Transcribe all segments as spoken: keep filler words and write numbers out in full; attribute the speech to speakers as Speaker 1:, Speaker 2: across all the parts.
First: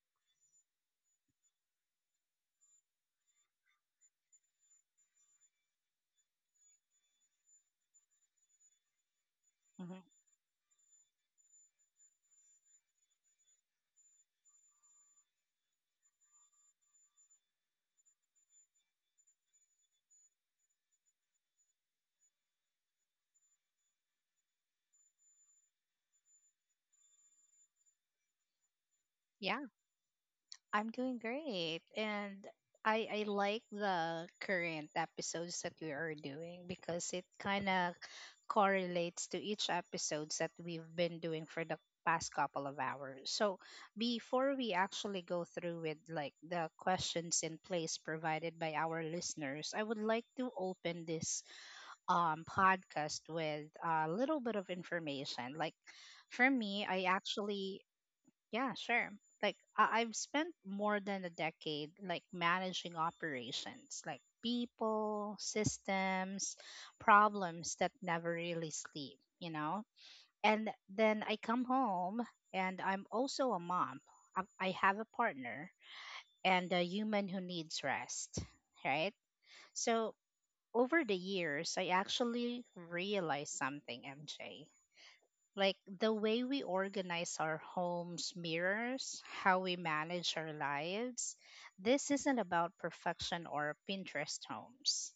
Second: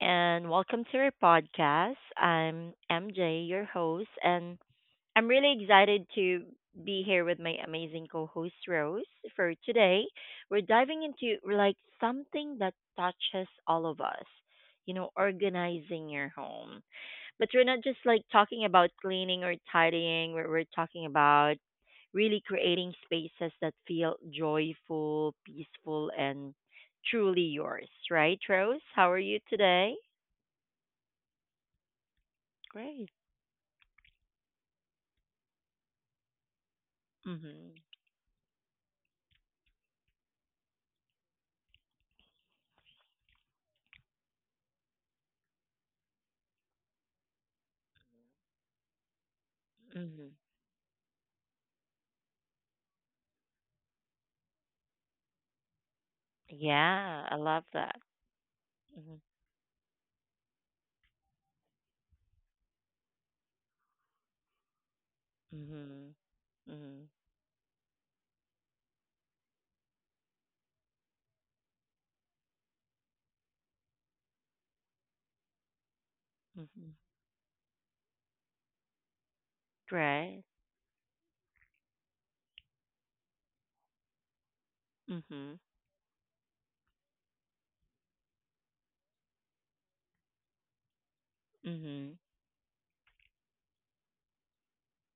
Speaker 1: and welcome to our podcast. I'm M J, your host, and I'm really excited to be here with my amazing co host, Rose. For
Speaker 2: Mhm.
Speaker 1: today, we're diving into like something that touches all of us, you know, organizing your home. But we're not just like talking about cleaning or tidying. We're, we're talking about really creating spaces that feel joyful, peaceful, and truly yours, right, Rose? How are you
Speaker 2: Yeah,
Speaker 1: today?
Speaker 2: I'm doing great. And I
Speaker 1: Great.
Speaker 2: I like the current episodes that we are doing because it kind
Speaker 1: Mm-hmm.
Speaker 2: of correlates to each episodes that we've been doing for the past couple of hours. So, before we actually go through with like the questions in place provided by our listeners, I would like
Speaker 1: Mm-hmm.
Speaker 2: to open this um podcast with a little bit of information. Like for me, I
Speaker 1: Yeah, I love
Speaker 2: actually.
Speaker 1: that.
Speaker 2: Yeah, sure.
Speaker 1: Mm-hmm.
Speaker 2: Like I- I've spent more than a decade like managing operations, like people,
Speaker 1: Mm-hmm.
Speaker 2: systems,
Speaker 1: Mm-hmm.
Speaker 2: problems that never really sleep, you know? And then I come home and I'm also a mom. I I have a partner and a
Speaker 1: Mm-hmm.
Speaker 2: human who needs rest, right? So
Speaker 1: Right.
Speaker 2: over the years, I actually realized something, M J,
Speaker 1: Mm-hmm.
Speaker 2: like the way we organize our homes mirrors how we manage our lives. This
Speaker 1: Mm-hmm.
Speaker 2: isn't about perfection or Pinterest homes,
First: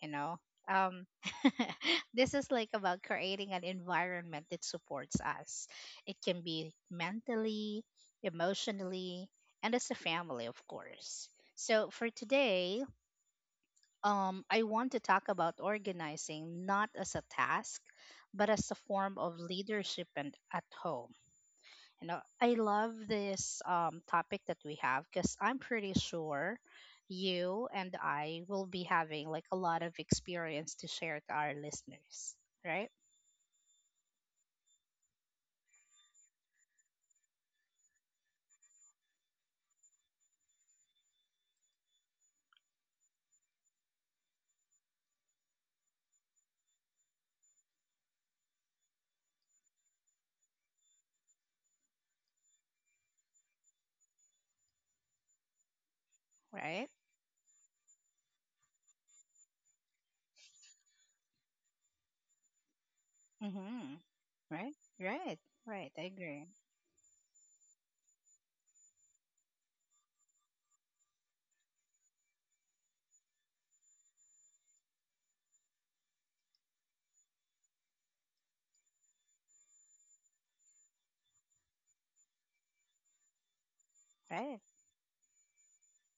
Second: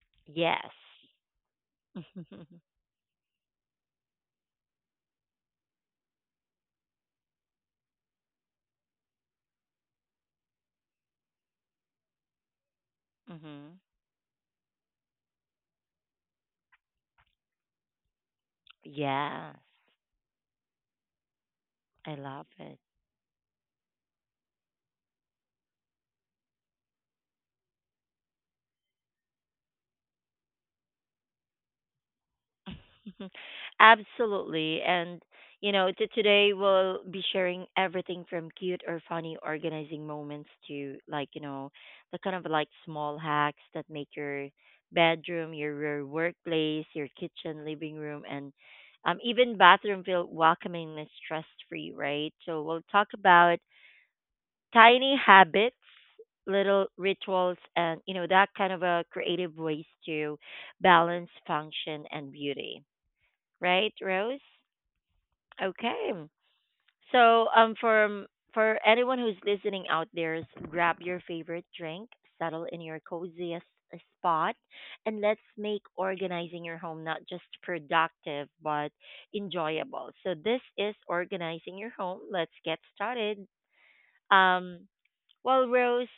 Speaker 2: you know.
Speaker 1: Yes.
Speaker 2: um this is like about creating an environment that supports us. It can be mentally, emotionally, and as a family, of course. So for today,
Speaker 1: Mm-hmm.
Speaker 2: um, I want to talk about organizing not as a task, but as a form of
Speaker 1: Yes.
Speaker 2: leadership and at home. You
Speaker 1: I
Speaker 2: know,
Speaker 1: love
Speaker 2: I
Speaker 1: it.
Speaker 2: love this um, topic that we have because I'm pretty sure you and I will be having like a lot of experience to share to our listeners, right?
Speaker 1: Absolutely. And, you know, t- today we'll be sharing everything from cute or funny organizing moments to, like, you know, the kind of like small hacks that make your bedroom, your, your workplace, your kitchen, living room, and um, even bathroom feel welcoming and stress free, right? So we'll talk about tiny habits, little
Speaker 2: Right?
Speaker 1: rituals, and, you know, that kind of a creative ways to balance function and beauty, right,
Speaker 2: Mm-hmm.
Speaker 1: Rose?
Speaker 2: Right? Right? Right? I
Speaker 1: Okay.
Speaker 2: agree.
Speaker 1: So, um, for m- for anyone who's listening out there, s- grab your favorite drink, settle in your coziest uh, spot, and let's make organizing your home not just productive but enjoyable. So, this is organizing your home. Let's get started.
Speaker 2: Right?
Speaker 1: Um, well, Rose,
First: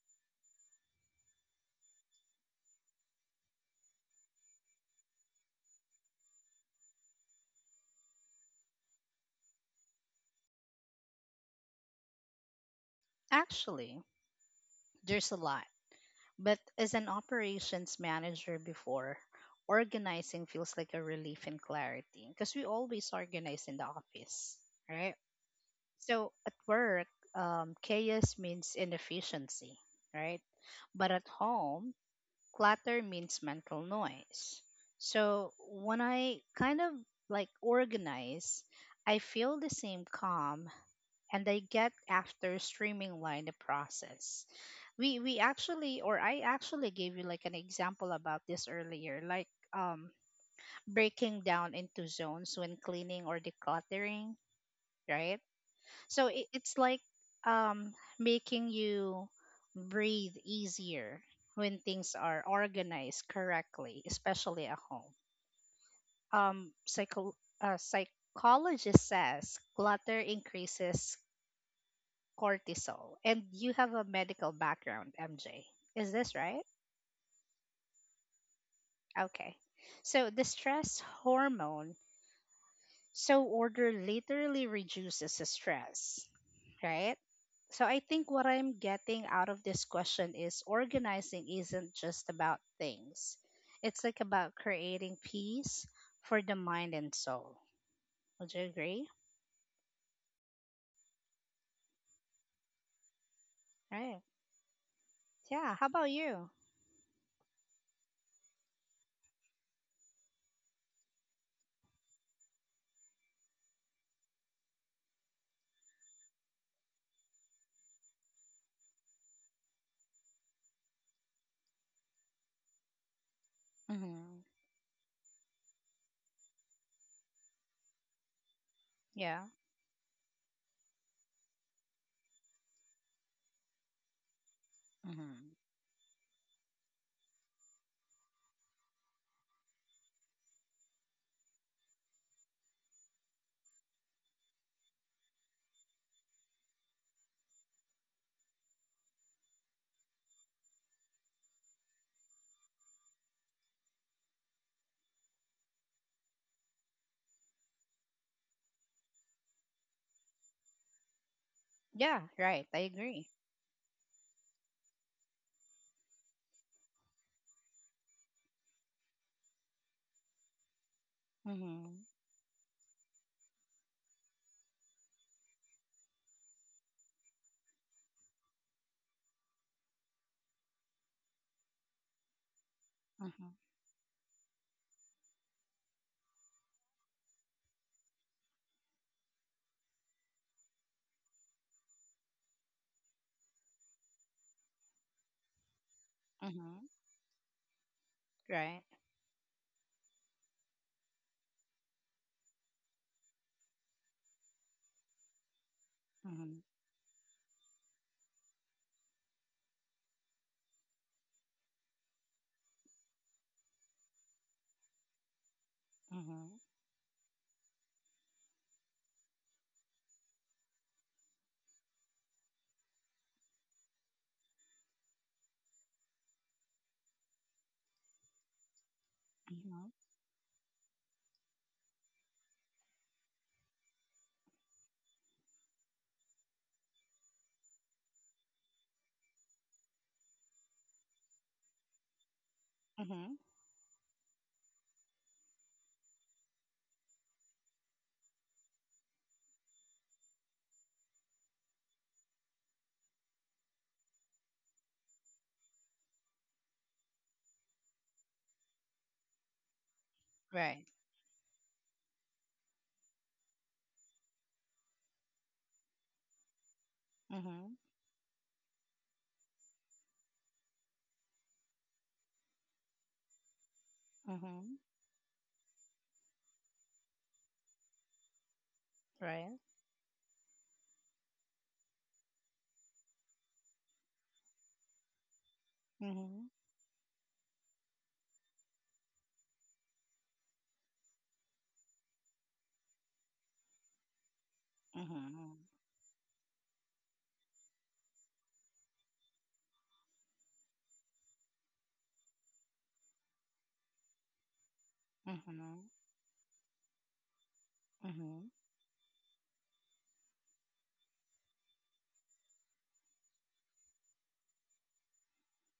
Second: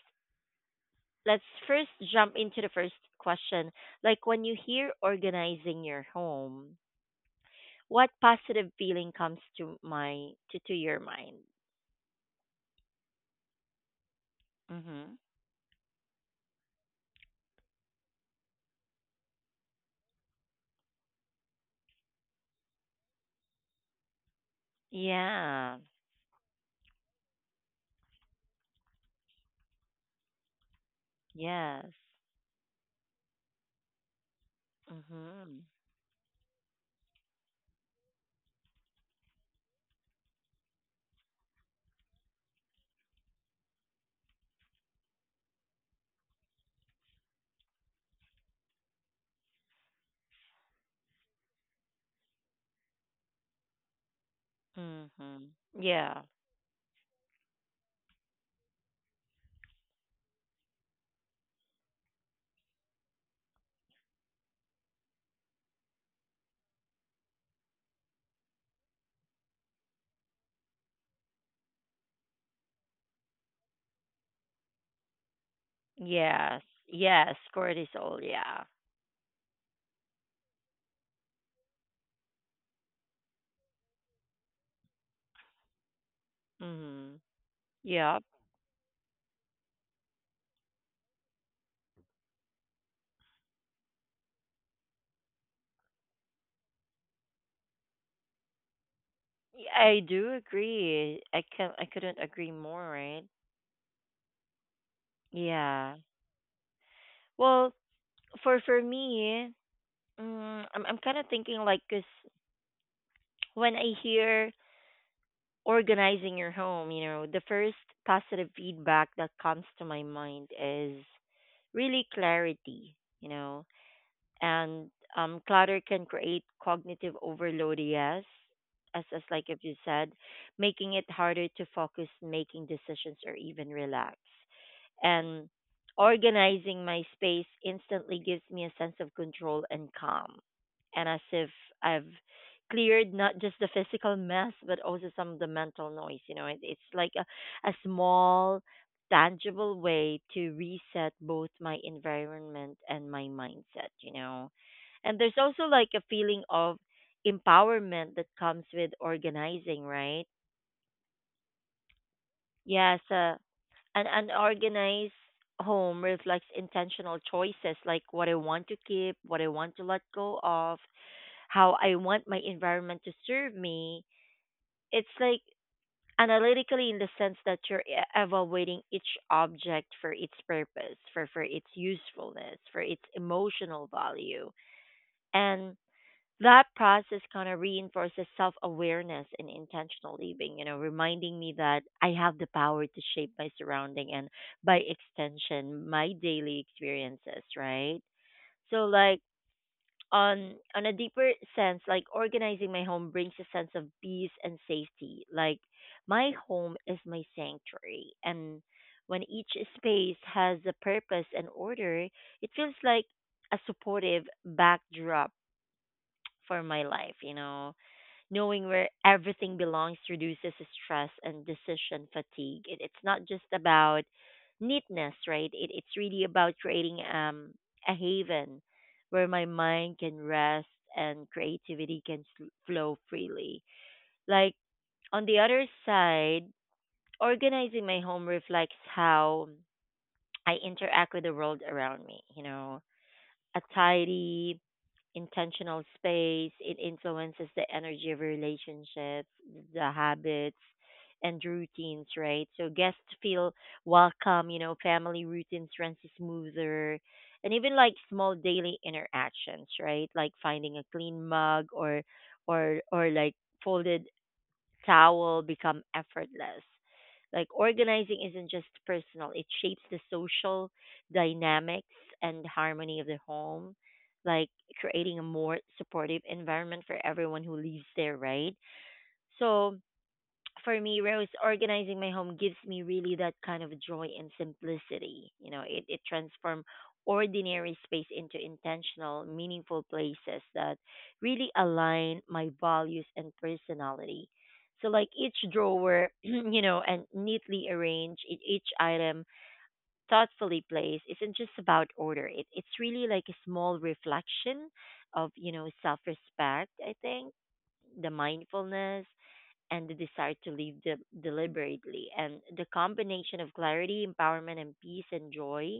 Speaker 1: let's first jump into the first question. Like when you hear organizing your home. What positive feeling comes to my to, to your mind?
Speaker 2: Actually,
Speaker 1: Mhm.
Speaker 2: there's a lot. But as an operations manager before, organizing feels like a relief and clarity because we always organize in the office, right?
Speaker 1: Yeah.
Speaker 2: So at work, um, chaos means inefficiency, right? But at
Speaker 1: Yes.
Speaker 2: home, clutter means mental noise. So
Speaker 1: Mhm.
Speaker 2: when I kind of like organize, I feel the same calm and I get after streamline the process. We we actually or I actually gave you like an example about this earlier, like um breaking down into zones when cleaning or decluttering, right?
Speaker 1: Mhm. Yeah.
Speaker 2: So it, it's like um making you breathe easier when things are organized correctly, especially at home. Um psycho uh, Psychologist says clutter increases cortisol. And you have a medical background, M J. Is this
Speaker 1: Yes.
Speaker 2: right?
Speaker 1: Yes. Cortisol. Yeah.
Speaker 2: Okay. So the stress hormone, so order literally reduces the stress,
Speaker 1: Mm-hmm.
Speaker 2: right? So I
Speaker 1: Yep.
Speaker 2: think what I'm getting out of this question is organizing isn't just about things. It's like about creating peace for the mind and soul. Would you agree?
Speaker 1: I do agree. I can. I couldn't agree more. Right.
Speaker 2: Right. Yeah. How
Speaker 1: Yeah.
Speaker 2: about you?
Speaker 1: Well, for for me, mm, I'm I'm kind of thinking like, cause when I hear organizing your home, you know, the first positive feedback that comes to my mind is really clarity, you know,
Speaker 2: Mm-hmm.
Speaker 1: and um, clutter can create cognitive overload, yes, as, as like
Speaker 2: Yeah.
Speaker 1: if you said, making it harder to focus, making decisions or even relax, and
Speaker 2: Mm-hmm.
Speaker 1: organizing my space instantly gives me a sense of control and calm, and as if I've cleared not just the physical mess but also some of the mental noise, you know. It, it's like a, a small tangible way to reset both my environment and my mindset, you know. And there's also like a feeling of empowerment that comes with organizing, right?
Speaker 2: Yeah. Right. I
Speaker 1: Yes,
Speaker 2: agree.
Speaker 1: uh, an unorganized home reflects intentional choices like what I want to keep, what I want to let go of, how
Speaker 2: Mm-hmm.
Speaker 1: I want my environment to serve me. It's like analytically in the sense that you're e- evaluating each object for its purpose, for, for its usefulness, for its
Speaker 2: Mhm.
Speaker 1: emotional value. And that process kind of reinforces self awareness and intentional living, you know, reminding me that I have the power to shape my surrounding and by extension, my daily
Speaker 2: Mhm.
Speaker 1: experiences, right?
Speaker 2: Right.
Speaker 1: So, like, on on a deeper sense, like organizing my home brings a sense of peace and safety. Like my
Speaker 2: Mhm.
Speaker 1: home is my sanctuary, and when each space has a purpose and order, it feels like a supportive backdrop
Speaker 2: Mhm.
Speaker 1: for my life, you know, knowing where everything belongs reduces stress and decision fatigue. It, it's not just about neatness, right? It, it's really about creating um, a haven where my
Speaker 2: Mhm.
Speaker 1: mind can rest and creativity can sl- flow freely. Like on the other side, organizing my home reflects how I interact with the world around me. You know,
Speaker 2: Mhm.
Speaker 1: a tidy, intentional space. It influences the energy of relationships, the habits, and routines, right? So guests feel welcome, you know, family routines runs smoother. And even like small daily interactions, right? Like finding a
Speaker 2: Right.
Speaker 1: clean mug or or or like folded towel become effortless. Like
Speaker 2: Mhm.
Speaker 1: organizing isn't just personal, it shapes the social dynamics and harmony of the home, like
Speaker 2: Mhm.
Speaker 1: creating a more supportive environment for everyone who lives there, right?
Speaker 2: Right.
Speaker 1: So, for me, Rose, organizing my home gives me really that kind of joy and simplicity. You know, it it
Speaker 2: Mhm.
Speaker 1: transforms ordinary space into intentional, meaningful places that really align my values and personality. So, like each
Speaker 2: Mhm.
Speaker 1: drawer, you know, and neatly arranged, e- each item thoughtfully placed isn't just about order. It, it's really like a small reflection of, you know,
Speaker 2: Mhm.
Speaker 1: self respect, I think, the
Speaker 2: Mhm.
Speaker 1: mindfulness and the desire to live de- deliberately. And the combination of clarity, empowerment, and peace and joy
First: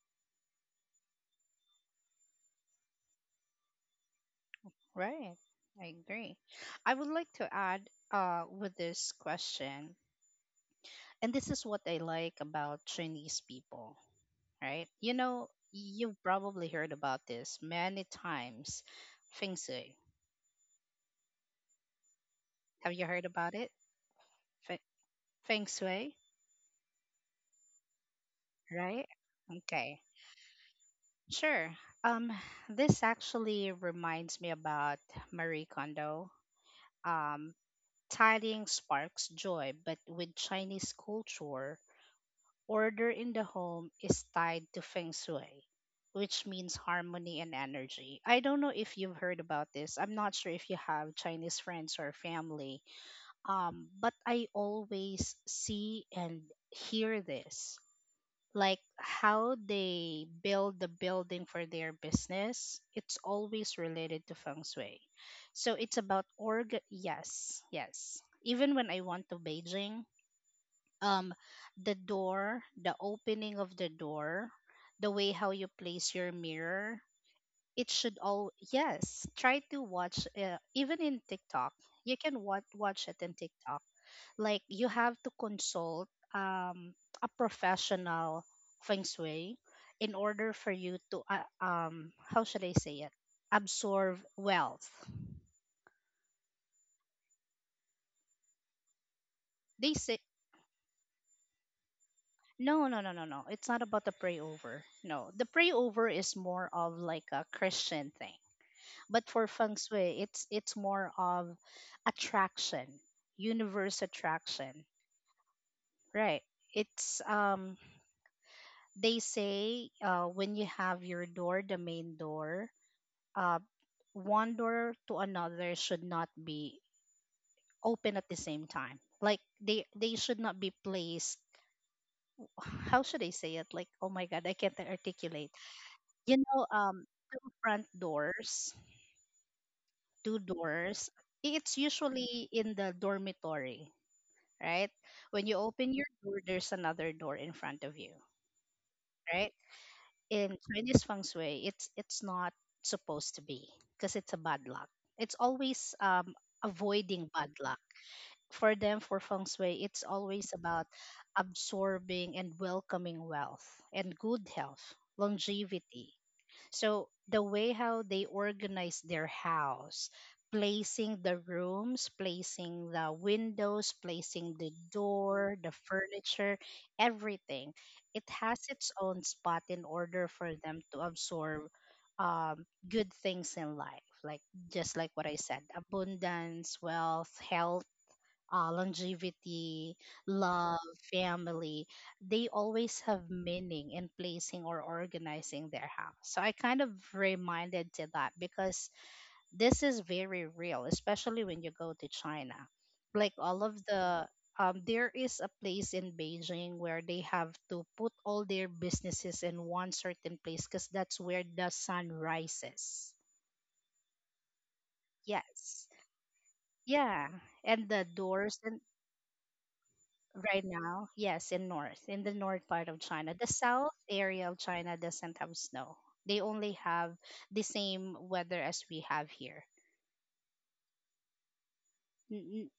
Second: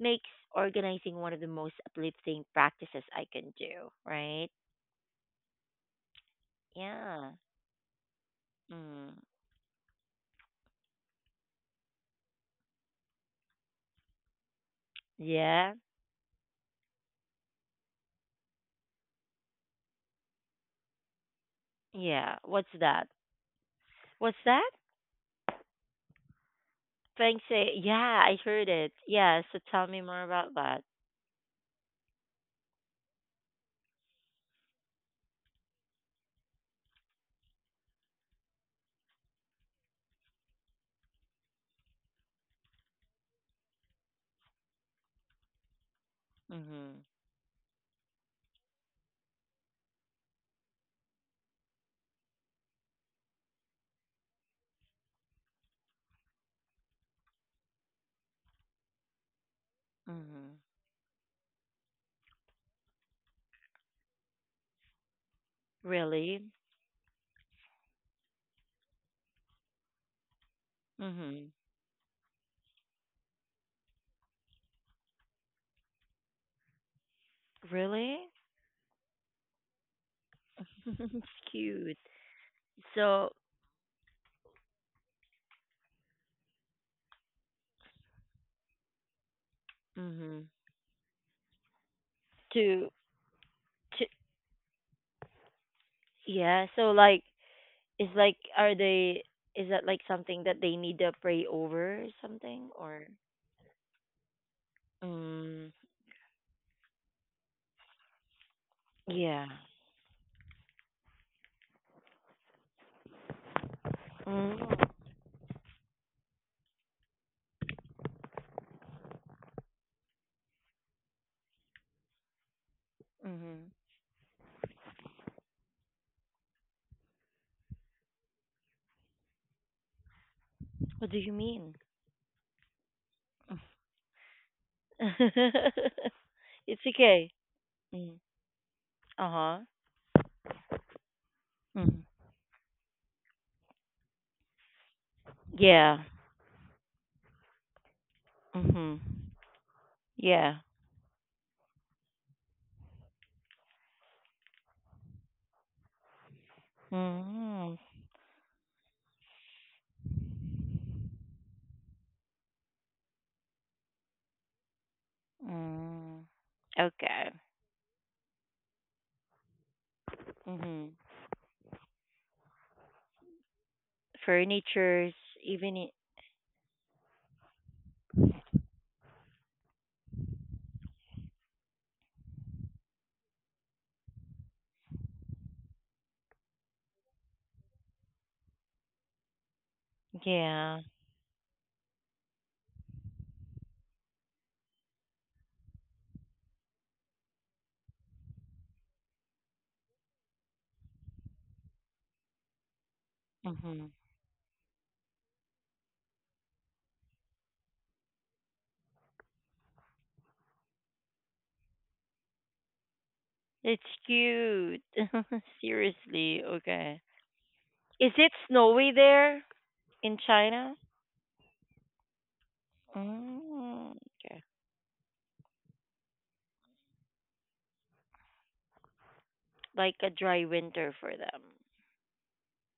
Speaker 1: makes organizing one of the most uplifting practices I can do, right?
Speaker 2: Right. I agree. I would like
Speaker 1: Yeah.
Speaker 2: to add uh with this
Speaker 1: Mm.
Speaker 2: question. And this is what I like about Chinese people, right? You know,
Speaker 1: Yeah.
Speaker 2: you've probably heard about this many times. Feng Shui.
Speaker 1: Yeah. What's
Speaker 2: Have you
Speaker 1: that?
Speaker 2: heard about it?
Speaker 1: What's that?
Speaker 2: Fe- Feng Shui,
Speaker 1: Thanks. eh, Yeah, I heard it.
Speaker 2: right?
Speaker 1: Yeah, so tell
Speaker 2: Okay.
Speaker 1: me more about that.
Speaker 2: Sure. Um, this actually reminds me about Marie Kondo. Um, tidying sparks joy, but with Chinese culture, order in the home is tied to feng shui, which means
Speaker 1: Mhm.
Speaker 2: harmony and energy. I don't know if you've heard about this. I'm not sure if you have Chinese friends or family. Um, but I always see and hear this like how they
Speaker 1: Mhm.
Speaker 2: build the building for their business, it's always related to feng shui. So it's about
Speaker 1: Really?
Speaker 2: org. Yes, yes. Even when I went to Beijing, um,
Speaker 1: Mhm.
Speaker 2: the door, the opening of the door, the way how you place your mirror, it should
Speaker 1: Really?
Speaker 2: all, yes, try to watch, uh, even in
Speaker 1: It's
Speaker 2: TikTok
Speaker 1: cute.
Speaker 2: you can watch watch it
Speaker 1: So,
Speaker 2: in TikTok, like you have to consult um a professional feng shui in
Speaker 1: mhm.
Speaker 2: order for you to uh, um how should I
Speaker 1: To
Speaker 2: say it,
Speaker 1: to
Speaker 2: absorb wealth.
Speaker 1: Yeah, so like is like are they is that
Speaker 2: They
Speaker 1: like
Speaker 2: say
Speaker 1: something that they need to pray over or something
Speaker 2: no, no,
Speaker 1: or
Speaker 2: no, no, no, it's not about the pray over. No, the
Speaker 1: mm,
Speaker 2: pray over is more of like a Christian thing. But
Speaker 1: yeah.
Speaker 2: for feng shui, it's it's more of attraction, universe
Speaker 1: Mm.
Speaker 2: attraction, right? It's um they say uh when you have your door, the main door, uh
Speaker 1: Mhm.
Speaker 2: one door to another should not be open at the same time. Like they they should not be
Speaker 1: What do you
Speaker 2: placed.
Speaker 1: mean?
Speaker 2: How should I say it? Like oh my god, I can't articulate. You know,
Speaker 1: It's
Speaker 2: um,
Speaker 1: okay.
Speaker 2: two front
Speaker 1: Mm.
Speaker 2: doors,
Speaker 1: Uh-huh.
Speaker 2: two doors. It's
Speaker 1: Mm.
Speaker 2: usually in the dormitory, right? When you open
Speaker 1: Yeah.
Speaker 2: your door, there's another door in front of you,
Speaker 1: Mhm.
Speaker 2: right? In
Speaker 1: Yeah.
Speaker 2: Chinese feng shui, it's it's not supposed to be because it's a bad luck. It's always, um, avoiding bad
Speaker 1: Mhm.
Speaker 2: luck. For them, for feng shui, it's always about absorbing and welcoming wealth and good health, longevity.
Speaker 1: Mm.
Speaker 2: So
Speaker 1: Okay.
Speaker 2: the way how they organize their house,
Speaker 1: Mhm.
Speaker 2: placing the rooms, placing the windows, placing the
Speaker 1: Furnitures,
Speaker 2: door, the
Speaker 1: even i-
Speaker 2: furniture, everything, it has its own spot in order for them to absorb um, good things in life. Like just like what I said, abundance, wealth, health, uh, longevity, love,
Speaker 1: yeah.
Speaker 2: family, they always have meaning in placing or organizing their house. So I kind of reminded to that because this is very real, especially when you go to China. Like all of
Speaker 1: Mhm.
Speaker 2: the, um, there is a place in Beijing where they have to put all their businesses in one certain place because that's where the sun rises.
Speaker 1: It's cute.
Speaker 2: Yes.
Speaker 1: Seriously, okay.
Speaker 2: Yeah. And the
Speaker 1: Is it
Speaker 2: doors and
Speaker 1: snowy there in
Speaker 2: right
Speaker 1: China?
Speaker 2: now, yes, in north, in the north part of China. The
Speaker 1: Mm,
Speaker 2: south
Speaker 1: okay.
Speaker 2: area of China doesn't have snow. They only have the same weather as we have here.
Speaker 1: Like a dry winter for them.
Speaker 2: N- n-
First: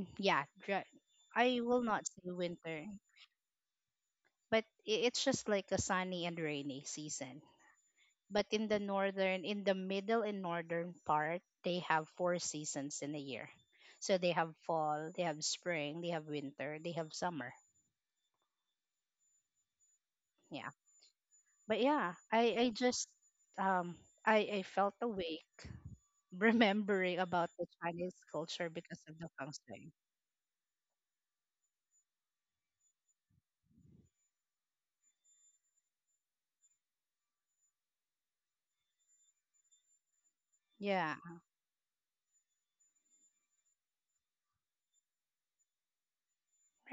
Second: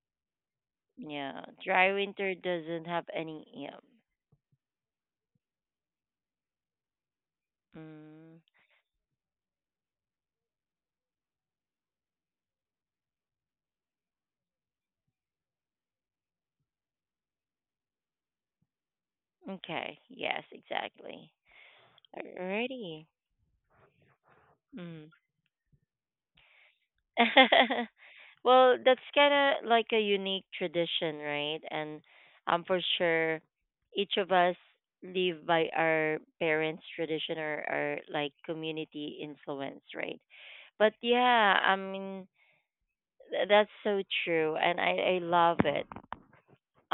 Speaker 2: n- yeah, dra-
Speaker 1: Yeah,
Speaker 2: I will
Speaker 1: dry
Speaker 2: not say
Speaker 1: winter
Speaker 2: winter,
Speaker 1: doesn't have any. Yeah.
Speaker 2: but i- it's just like a sunny and rainy season.
Speaker 1: Mm,
Speaker 2: But in the northern, in the middle and northern part, they have four seasons in a year. So they have fall, they have spring, they have winter, they have summer.
Speaker 1: okay. Yes,
Speaker 2: Yeah.
Speaker 1: exactly.
Speaker 2: But yeah, I I
Speaker 1: Alrighty.
Speaker 2: just um I I felt
Speaker 1: Mm.
Speaker 2: awake remembering about the Chinese culture
Speaker 1: Well,
Speaker 2: because
Speaker 1: that's
Speaker 2: of the
Speaker 1: kind
Speaker 2: feng
Speaker 1: of like
Speaker 2: shui.
Speaker 1: a unique tradition, right? And um, for sure, each of us live by our parents' tradition or our like community influence, right? But
Speaker 2: Yeah,
Speaker 1: yeah, I mean, th- that's so true, and I I love it.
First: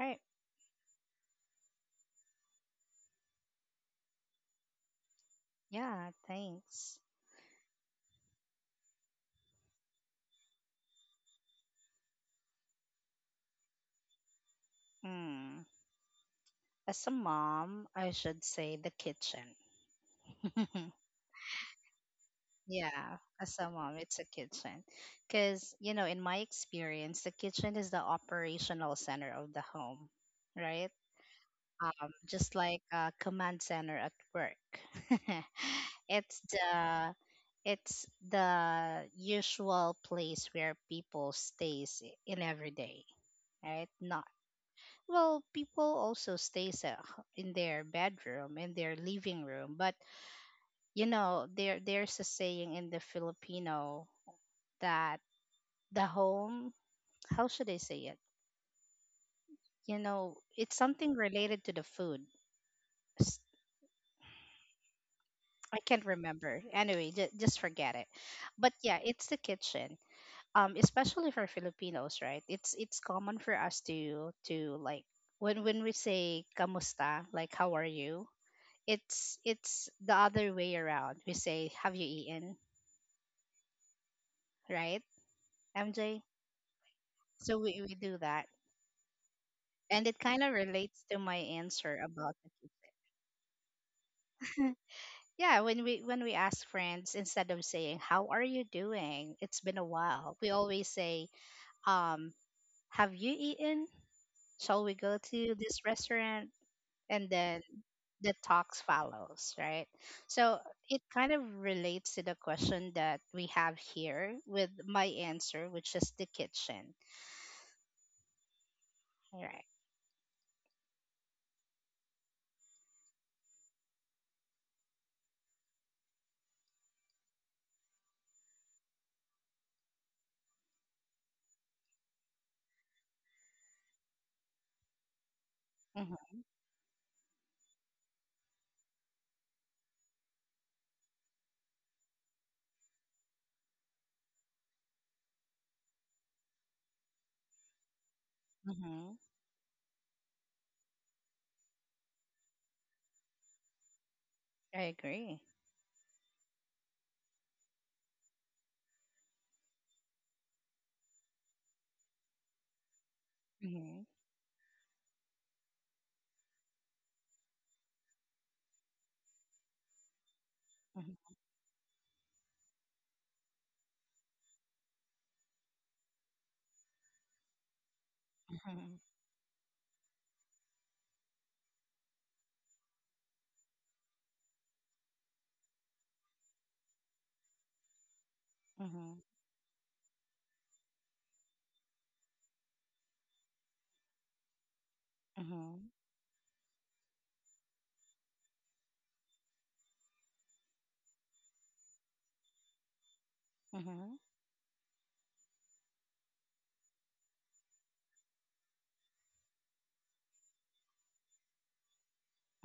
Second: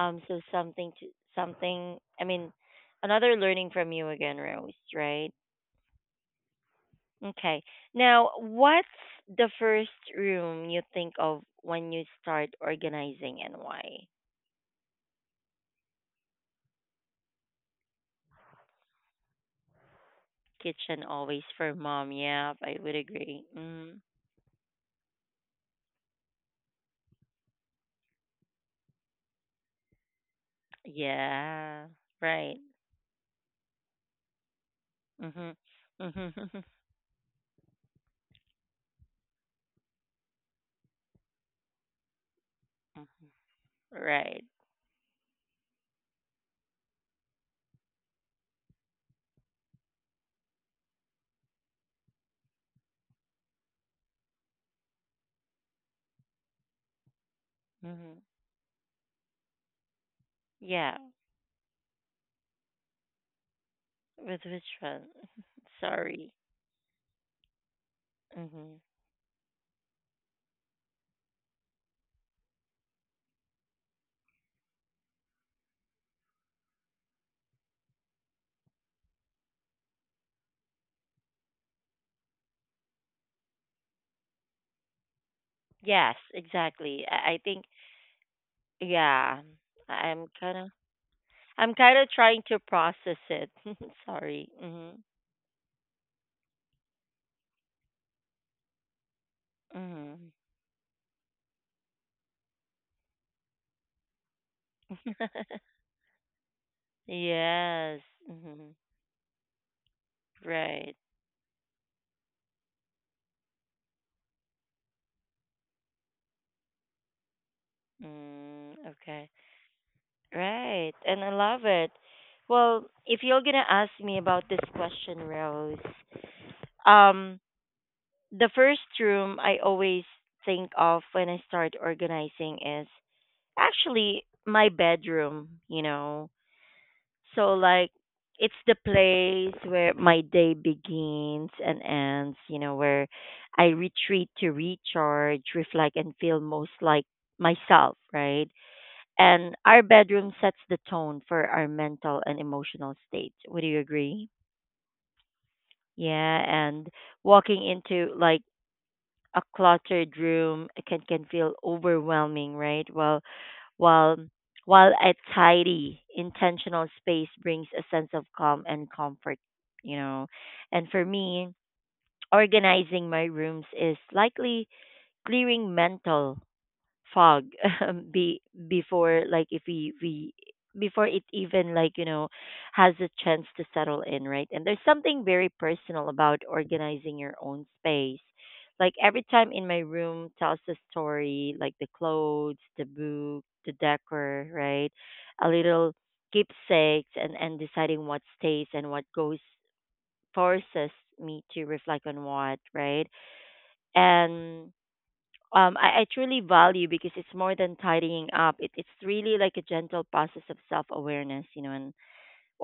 Speaker 2: right.
Speaker 1: so something to something. I mean, Another learning from you again, Rose, right?
Speaker 2: Yeah, thanks.
Speaker 1: Okay. Now, what's the first room you think of when you start organizing and why?
Speaker 2: Mm. As a mom, I should say the kitchen.
Speaker 1: Kitchen always for mom. Yeah, I would
Speaker 2: Yeah,
Speaker 1: agree.
Speaker 2: as a mom,
Speaker 1: Mm,
Speaker 2: it's a kitchen. Because, you know, in my experience, the kitchen is the operational center of the home, right?
Speaker 1: yeah,
Speaker 2: um, just
Speaker 1: right.
Speaker 2: like a command center at work.
Speaker 1: Hmm.
Speaker 2: it's
Speaker 1: Hmm.
Speaker 2: the it's the usual place where people stays in every day, right? Not,
Speaker 1: Right.
Speaker 2: well, people also stays at h- in their bedroom, in their living room, but you know there there's a saying in the Filipino that the home, how should I say it?
Speaker 1: Hmm.
Speaker 2: You know, it's
Speaker 1: Yeah.
Speaker 2: something related to the food.
Speaker 1: With which one?
Speaker 2: I can't
Speaker 1: Sorry.
Speaker 2: remember. Anyway, j- just forget it.
Speaker 1: Hmm.
Speaker 2: But yeah, it's the kitchen. Um, especially for Filipinos, right? It's it's common for us to to like when when we say kamusta, like how are you? It's it's the other way around. We say have you eaten, right?
Speaker 1: Yes,
Speaker 2: M J.
Speaker 1: exactly. I, I
Speaker 2: So
Speaker 1: think,
Speaker 2: we we do that,
Speaker 1: yeah,
Speaker 2: and it
Speaker 1: I'm
Speaker 2: kind of
Speaker 1: kind of,
Speaker 2: relates to my
Speaker 1: I'm kind
Speaker 2: answer
Speaker 1: of
Speaker 2: about
Speaker 1: trying
Speaker 2: the
Speaker 1: to
Speaker 2: kitchen.
Speaker 1: process it. Sorry. Mm-hmm.
Speaker 2: Yeah, when we when we ask friends, instead of saying how are you doing, it's been a
Speaker 1: Mm-hmm.
Speaker 2: while, we always say um have you eaten? Shall we go to this restaurant? And then
Speaker 1: Yes.
Speaker 2: the
Speaker 1: Hmm.
Speaker 2: talks follows, right? So
Speaker 1: Right.
Speaker 2: it kind of relates to the question that we have here with my answer, which is the kitchen.
Speaker 1: Mm, okay.
Speaker 2: Right.
Speaker 1: Right. And I love it. Well, if you're going to ask me about this question, Rose, um, the first room I always think of when I start organizing is actually my bedroom, you know.
Speaker 2: Mm-hmm.
Speaker 1: So like it's the place where my day begins and ends, you know, where I retreat to recharge, reflect and feel most like myself, right?
Speaker 2: Mm-hmm.
Speaker 1: And our bedroom sets the tone for our mental and emotional state. Would you agree?
Speaker 2: I agree.
Speaker 1: Yeah, and walking into like a cluttered room can can feel overwhelming, right? While
Speaker 2: Mm-hmm.
Speaker 1: while while a tidy, intentional space brings a sense of calm and comfort, you know. And for me, organizing my rooms is likely clearing mental fog be
Speaker 2: Mm-hmm.
Speaker 1: before like if we we before it even, like, you know, has a chance to settle in, right? And there's something very personal about organizing your own space, like
Speaker 2: Mm-hmm.
Speaker 1: every time in my room tells a story, like the clothes, the book, the decor, right, a
Speaker 2: Mm-hmm.
Speaker 1: little keepsakes, and and deciding what stays and what goes forces me to reflect on what, right?
Speaker 2: Mm-hmm.
Speaker 1: And um, I, I truly value, because it's more than tidying up. It, it's really like a gentle process of self awareness, you know, and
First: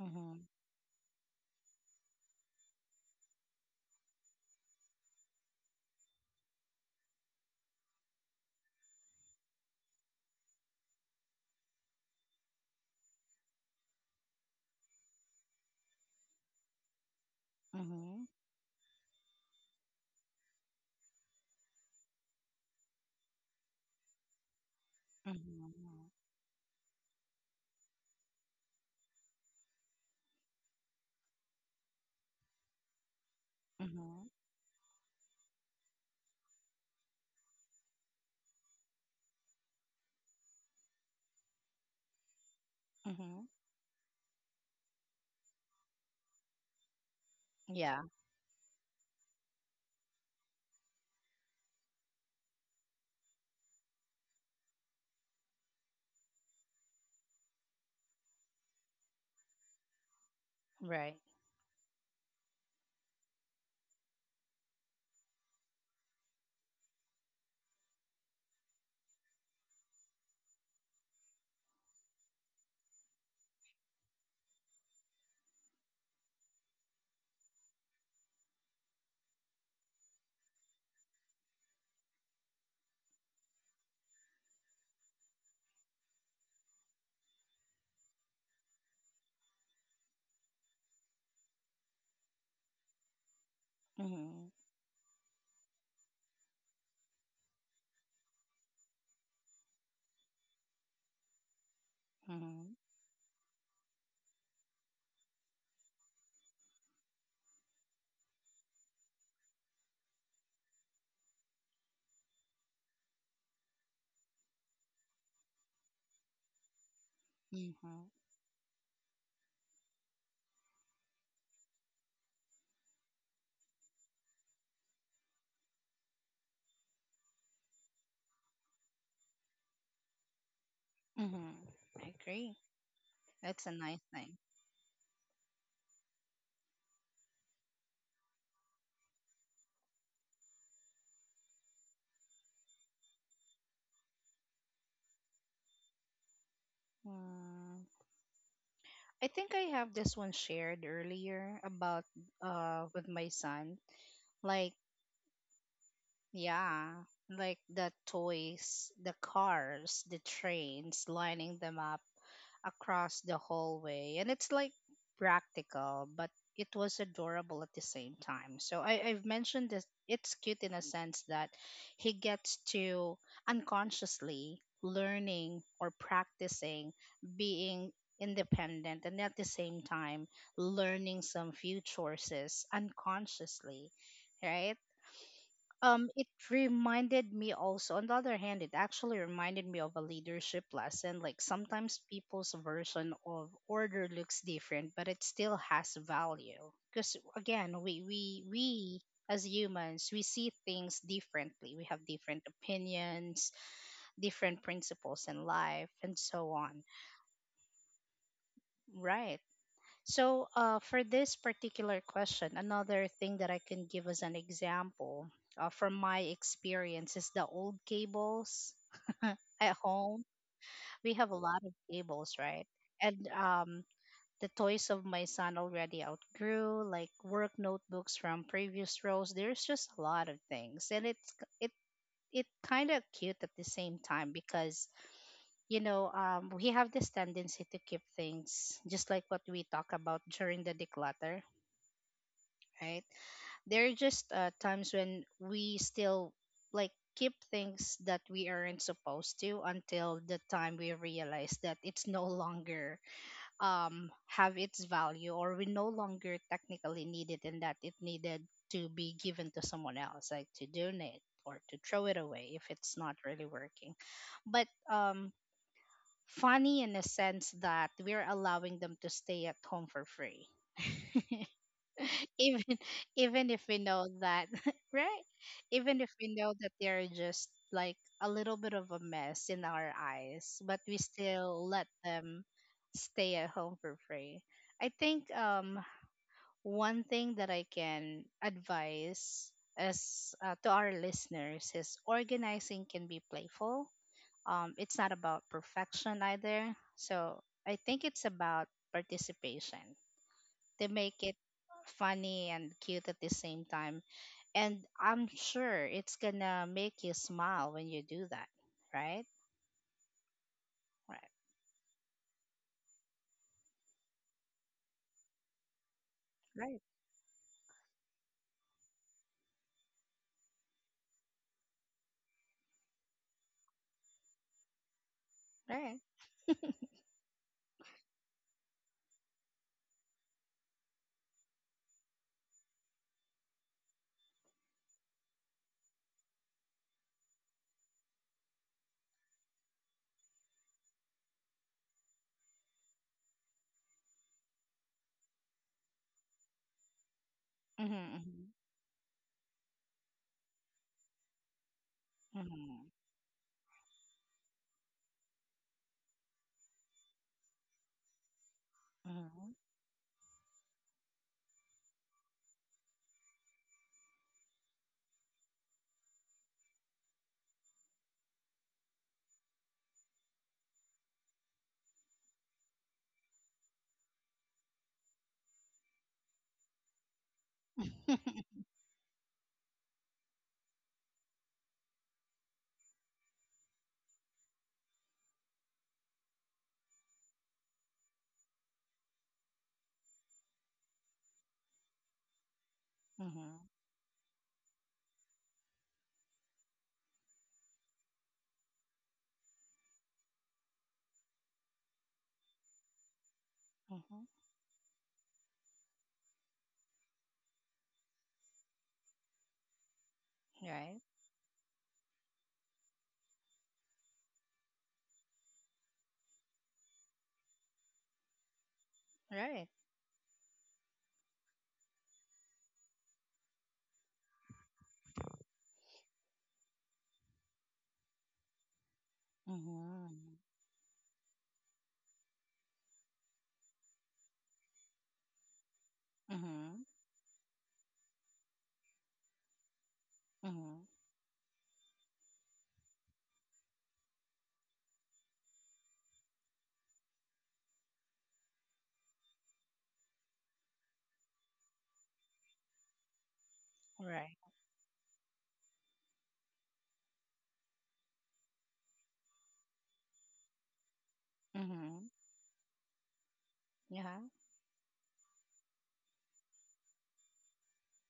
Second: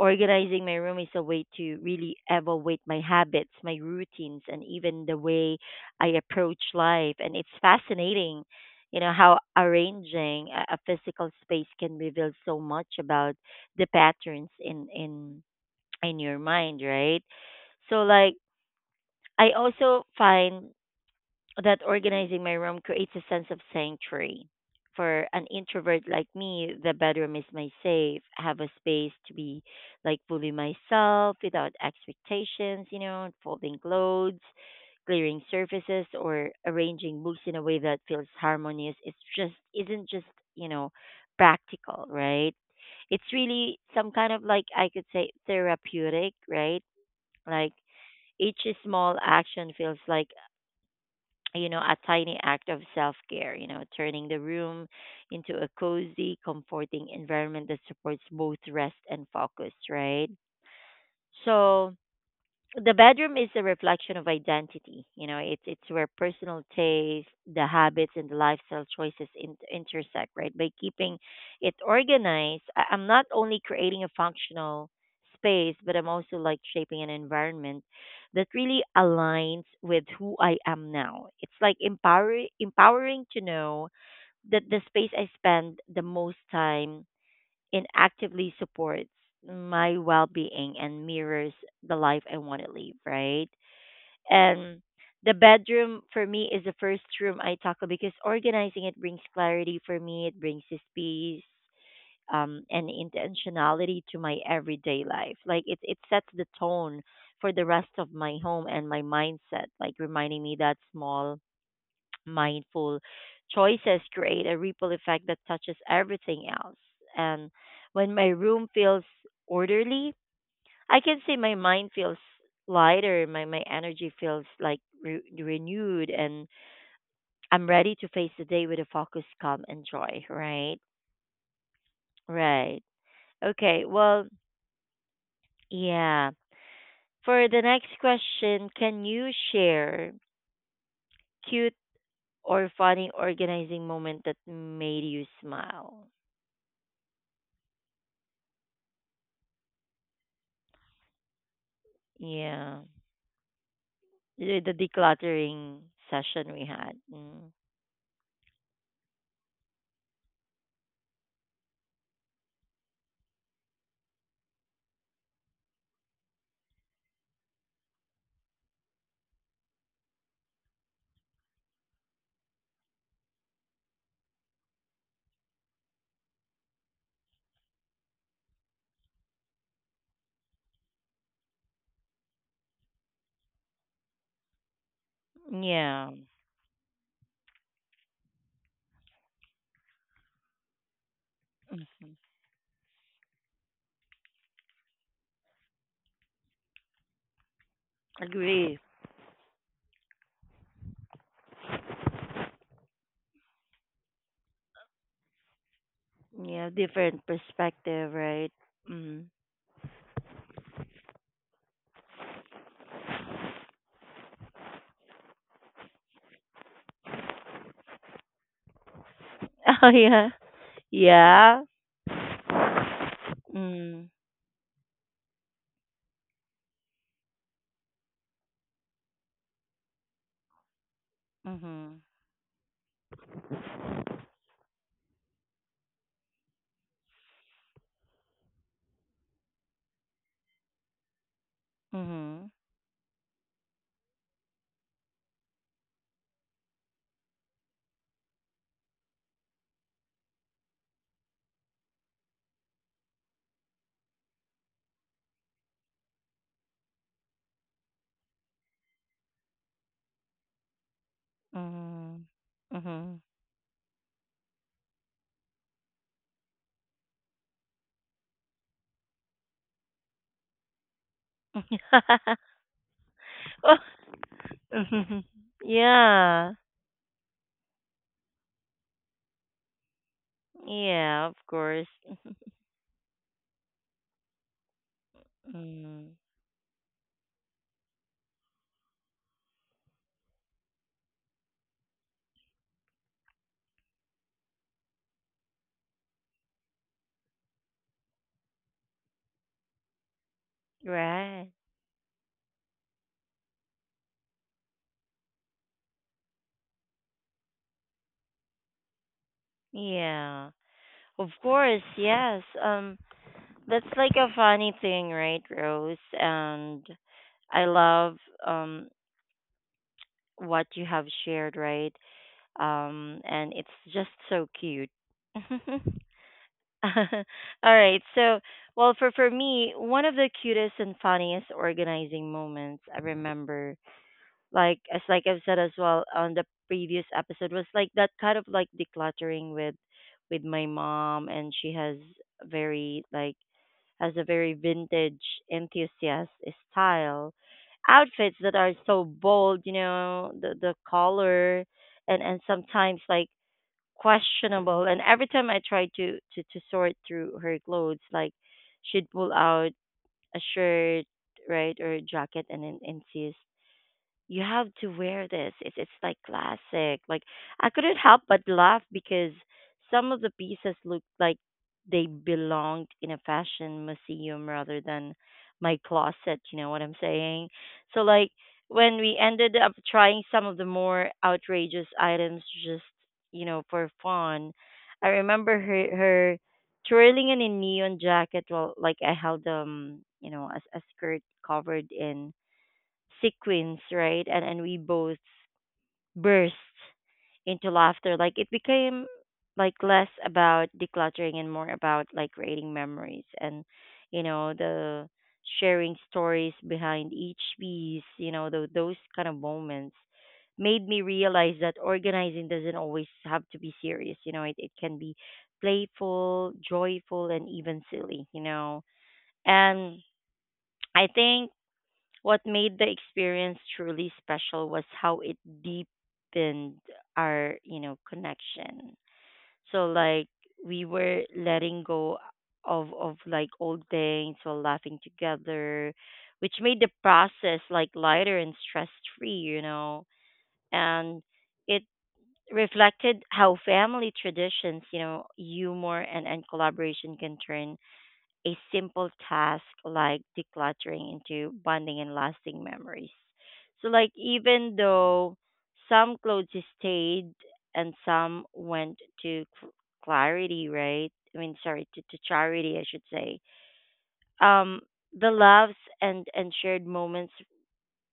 Speaker 2: Mm-hmm.
Speaker 1: my room is a way to really evaluate my habits, my routines, and even the way I approach life. And it's fascinating, you know, how arranging a, a physical space can reveal so much about the patterns in, in, in your mind, right? So,
Speaker 2: Mm-hmm.
Speaker 1: like, I also find that organizing my room creates a sense of sanctuary. For an
Speaker 2: Mm-hmm. Mm-hmm.
Speaker 1: introvert like me, the bedroom is my safe. I have a space to be like fully myself without expectations, you know, folding
Speaker 2: Mm-hmm.
Speaker 1: clothes, clearing surfaces, or arranging books in a way that feels harmonious. It's just isn't just, you know, practical, right? It's
Speaker 2: Mm-hmm.
Speaker 1: really some kind of like I could say therapeutic, right? Like
Speaker 2: Yeah.
Speaker 1: each small action feels like, you know, a tiny act of self care, you know, turning the room into a cozy, comforting environment that supports both rest and focus, right?
Speaker 2: Right.
Speaker 1: So, the bedroom is a reflection of identity. You know, it's it's where personal taste, the habits, and the lifestyle choices in, intersect. Right, by keeping it organized, I, I'm not only creating a functional space, but I'm also like shaping an environment that really aligns with who I am now. It's like empower empowering to know that the space I spend the most time, it actively supports my well being and mirrors the life I want to live, right?
Speaker 2: Mm-hmm.
Speaker 1: And the bedroom for me is the first room I tackle because organizing it brings clarity for me, it brings the space um,
Speaker 2: Mm-hmm.
Speaker 1: and intentionality to my everyday life. Like it, it sets the tone for the rest of my home and my mindset, like reminding me that small mindful choices create a ripple effect that touches everything else. And
Speaker 2: Mm-hmm.
Speaker 1: when my room feels orderly, I can say my mind feels lighter, my, my energy feels like re- renewed, and I'm ready to face the day with a focus, calm, and joy, right?
Speaker 2: Mm-hmm. I agree.
Speaker 1: Right.
Speaker 2: That's a
Speaker 1: Okay,
Speaker 2: nice
Speaker 1: well,
Speaker 2: thing.
Speaker 1: yeah. For the next question, can you share cute or funny organizing moment that made you smile?
Speaker 2: Mm, I think I have this one shared earlier about
Speaker 1: Yeah.
Speaker 2: uh with my son.
Speaker 1: the the
Speaker 2: Like,
Speaker 1: decluttering session we
Speaker 2: yeah,
Speaker 1: had. Mm.
Speaker 2: like the toys, the cars, the trains, lining them up across the hallway. And it's like practical, but it was adorable at the same time. So I, I've mentioned this, it's cute in a sense that he gets to unconsciously learning or practicing being independent and at the same time learning some few choices unconsciously, right. Um
Speaker 1: Yeah,
Speaker 2: it reminded me also on the other hand, it actually reminded me of a leadership lesson, like sometimes people's version of order looks different but it still has value. Because again, we we
Speaker 1: agree.
Speaker 2: we as humans, we see things differently, we have different opinions, different principles in life and so
Speaker 1: Yeah,
Speaker 2: on,
Speaker 1: different perspective, right? Mm.
Speaker 2: right. So, uh, for this particular question, another thing that I can give as an example, uh, from my experience is the old cables at
Speaker 1: Oh
Speaker 2: home.
Speaker 1: yeah,
Speaker 2: We have a lot
Speaker 1: yeah.
Speaker 2: of cables, right? And um,
Speaker 1: Mm.
Speaker 2: the toys of my son already outgrew, like work notebooks from previous rows. There's just a lot of things, and it's it
Speaker 1: Mhm.
Speaker 2: it kind of cute at the same time because, you know, um, we have this tendency to keep things just like what we talk about during the declutter,
Speaker 1: Mhm.
Speaker 2: right? There are just uh, times when we still like keep things that we aren't supposed to, until the time we realize that it's no longer um have its value, or we no longer technically need it, and that it needed to be given to someone else, like to donate or to throw it
Speaker 1: Mhm.
Speaker 2: away if it's not
Speaker 1: Mhm.
Speaker 2: really working. But um funny in a sense that we're allowing them to stay at home for free. even even if we
Speaker 1: Oh,
Speaker 2: know that, right,
Speaker 1: mhm.
Speaker 2: even if we know
Speaker 1: Yeah.
Speaker 2: that they're just like a little bit of a mess in our eyes, but we
Speaker 1: Yeah. Of
Speaker 2: still let
Speaker 1: course.
Speaker 2: them stay at home for free. I think, um
Speaker 1: Mm.
Speaker 2: one thing that I can advise as, uh, to our listeners, is organizing can be playful. Um it's not about perfection either, so I think it's about participation. They make it
Speaker 1: Right.
Speaker 2: funny and cute at the same time. And I'm sure it's gonna make you smile when you do that, right?
Speaker 1: Yeah.
Speaker 2: Right,
Speaker 1: Of course. Yes. Um. That's like a funny thing, right, Rose?
Speaker 2: right,
Speaker 1: And I love um what you have shared, right? Um, and it's just so cute.
Speaker 2: right.
Speaker 1: All right. So, well, for for me, one of the cutest and funniest organizing moments I remember, like as like I've said as well on the previous episode, was like that kind of like decluttering with with my mom, and she has very like has a very vintage enthusiast style.
Speaker 2: Mm-hmm,
Speaker 1: Outfits
Speaker 2: mm-hmm,
Speaker 1: that are so bold, you know, the the color and and
Speaker 2: mm-hmm,
Speaker 1: sometimes like questionable. And every time I try to to to sort through her clothes, like she'd pull
Speaker 2: mm-hmm,
Speaker 1: out a shirt, right, or a jacket and and, and you have to wear this. It's it's like classic. Like I couldn't help but laugh because some of the pieces looked like they belonged in a fashion museum rather than my closet, you know what I'm saying? So like when we ended up trying some of the more outrageous items just, you know, for fun, I remember her her twirling in a neon jacket while like I held um, you know, a, a skirt covered in
Speaker 2: mm-hmm.
Speaker 1: sequence, right? And and we both burst into laughter. Like it became like less about decluttering and more about like creating memories and you know the sharing stories behind each piece. You know tho- those kind of moments made me
Speaker 2: Right,
Speaker 1: realize that organizing doesn't always have to be serious. You know, it, it can be playful, joyful, and even silly. You know,
Speaker 2: right.
Speaker 1: and I think what made the experience truly special was how it deepened our, you know, connection. So like
Speaker 2: Mm-hmm,
Speaker 1: we were letting go of of like old things while laughing together, which made
Speaker 2: mm-hmm,
Speaker 1: the process like lighter and stress free, you know.
Speaker 2: mm-hmm.
Speaker 1: And it reflected how family traditions, you know, humor and, and collaboration can turn a simple task like decluttering into bonding and lasting memories. So, like,
Speaker 2: Right.
Speaker 1: even though some clothes stayed and some went to cl- clarity, right? I mean, sorry, to,
Speaker 2: Mm-hmm.
Speaker 1: to charity, I should say.
Speaker 2: Yeah,
Speaker 1: Um, the loves and, and shared moments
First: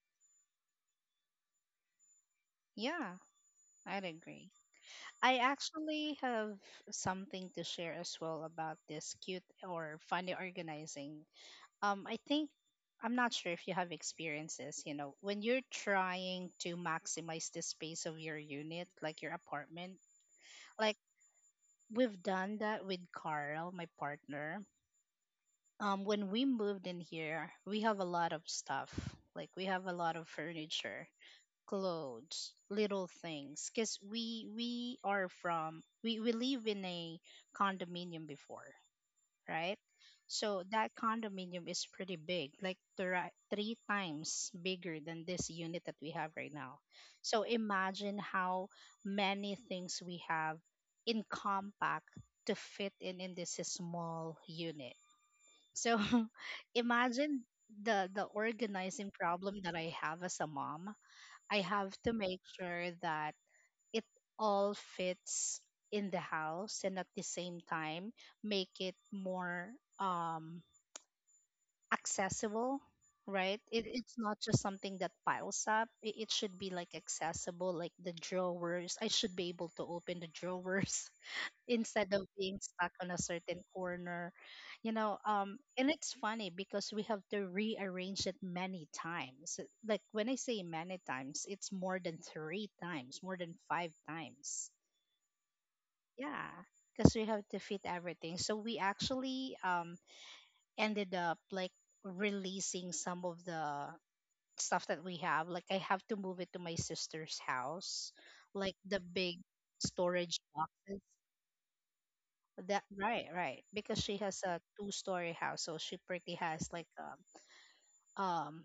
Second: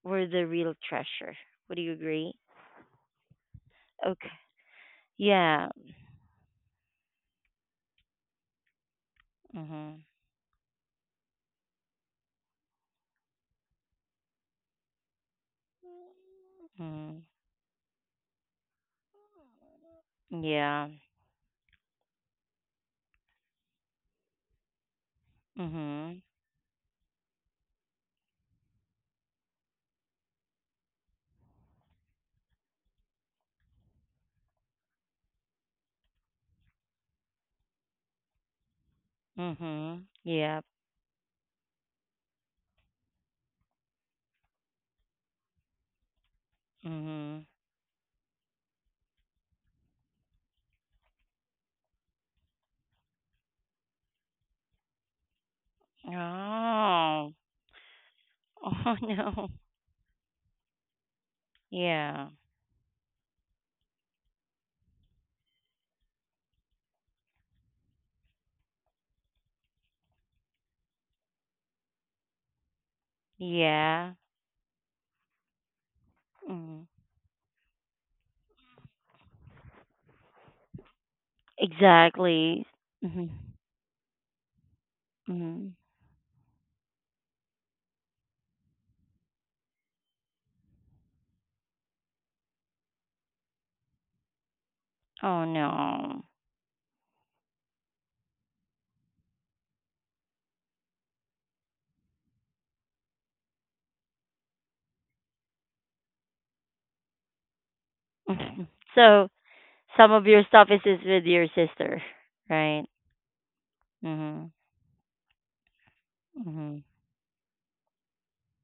Speaker 1: were the real treasure. Would you agree?
Speaker 2: yeah, I'd
Speaker 1: Okay.
Speaker 2: agree. I
Speaker 1: Yeah.
Speaker 2: actually have something to share as well about this cute or
Speaker 1: Mhm.
Speaker 2: funny organizing. um I think, I'm not sure if you have experiences, you know, when you're trying to
Speaker 1: Mhm.
Speaker 2: maximize the space of your unit, like your apartment.
Speaker 1: Yeah.
Speaker 2: Like we've done that with Carl, my partner. Um when
Speaker 1: Mhm.
Speaker 2: we moved in here, we have a lot of stuff. Like we have a lot of furniture, clothes, little things, because we we are from we we live in a condominium before, right?
Speaker 1: Mhm.
Speaker 2: So
Speaker 1: Yep.
Speaker 2: that condominium is pretty big, like thri- three times bigger than this unit that we have right now. So
Speaker 1: Mhm.
Speaker 2: imagine how many things we have in compact to fit in in this small unit. So
Speaker 1: Oh.
Speaker 2: imagine the the
Speaker 1: Oh
Speaker 2: organizing
Speaker 1: no.
Speaker 2: problem that I have as a mom. I have to
Speaker 1: Yeah.
Speaker 2: make sure that it all fits in the house, and at the same time make it more um accessible, right? it,
Speaker 1: Yeah.
Speaker 2: it's not just something that piles up, it, it should be
Speaker 1: Mm.
Speaker 2: like accessible. Like the drawers, I should be able to open the drawers instead of being
Speaker 1: Exactly.
Speaker 2: stuck on a
Speaker 1: Mhm.
Speaker 2: certain corner, you know. Um
Speaker 1: Mhm.
Speaker 2: and it's funny because we have to rearrange it many times. Like when I say many times, it's more than three times, more than five times.
Speaker 1: Oh no.
Speaker 2: Yeah, because we have to fit everything. So we actually, um ended up like releasing some of the stuff that we have. Like I have to move it to my sister's house, like the
Speaker 1: So,
Speaker 2: big
Speaker 1: some of
Speaker 2: storage
Speaker 1: your stuff is,
Speaker 2: boxes.
Speaker 1: is with your sister,
Speaker 2: That
Speaker 1: right?
Speaker 2: right, right. Because she has
Speaker 1: Mhm.
Speaker 2: a two-story house, so she pretty has
Speaker 1: Mhm.
Speaker 2: like um um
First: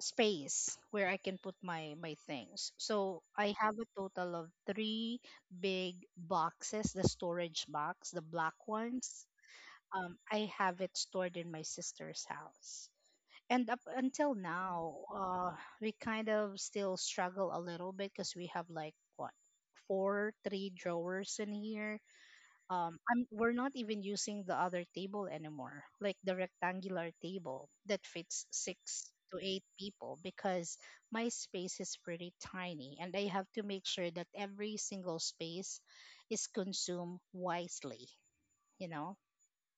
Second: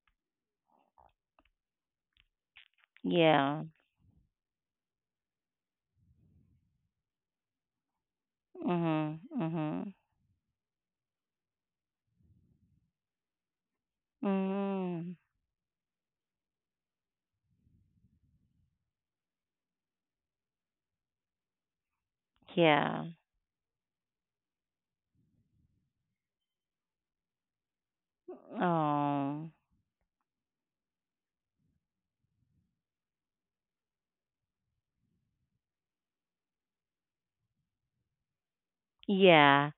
Speaker 2: space where I can put my my things. So I
Speaker 1: Yeah.
Speaker 2: have a total of three big boxes, the storage box, the black
Speaker 1: Mhm.
Speaker 2: ones.
Speaker 1: Mhm.
Speaker 2: um, I have it stored in my sister's house. And up until now,
Speaker 1: Mm.
Speaker 2: uh, we kind of still struggle a little bit, because we have like what, four, three drawers in here. Um,
Speaker 1: Yeah.
Speaker 2: I'm, we're not even using the other table anymore, like the rectangular table that fits six to
Speaker 1: Oh.
Speaker 2: eight people, because my space is pretty tiny and I have to make sure that every single space is consumed wisely, you know?
Speaker 1: Yeah.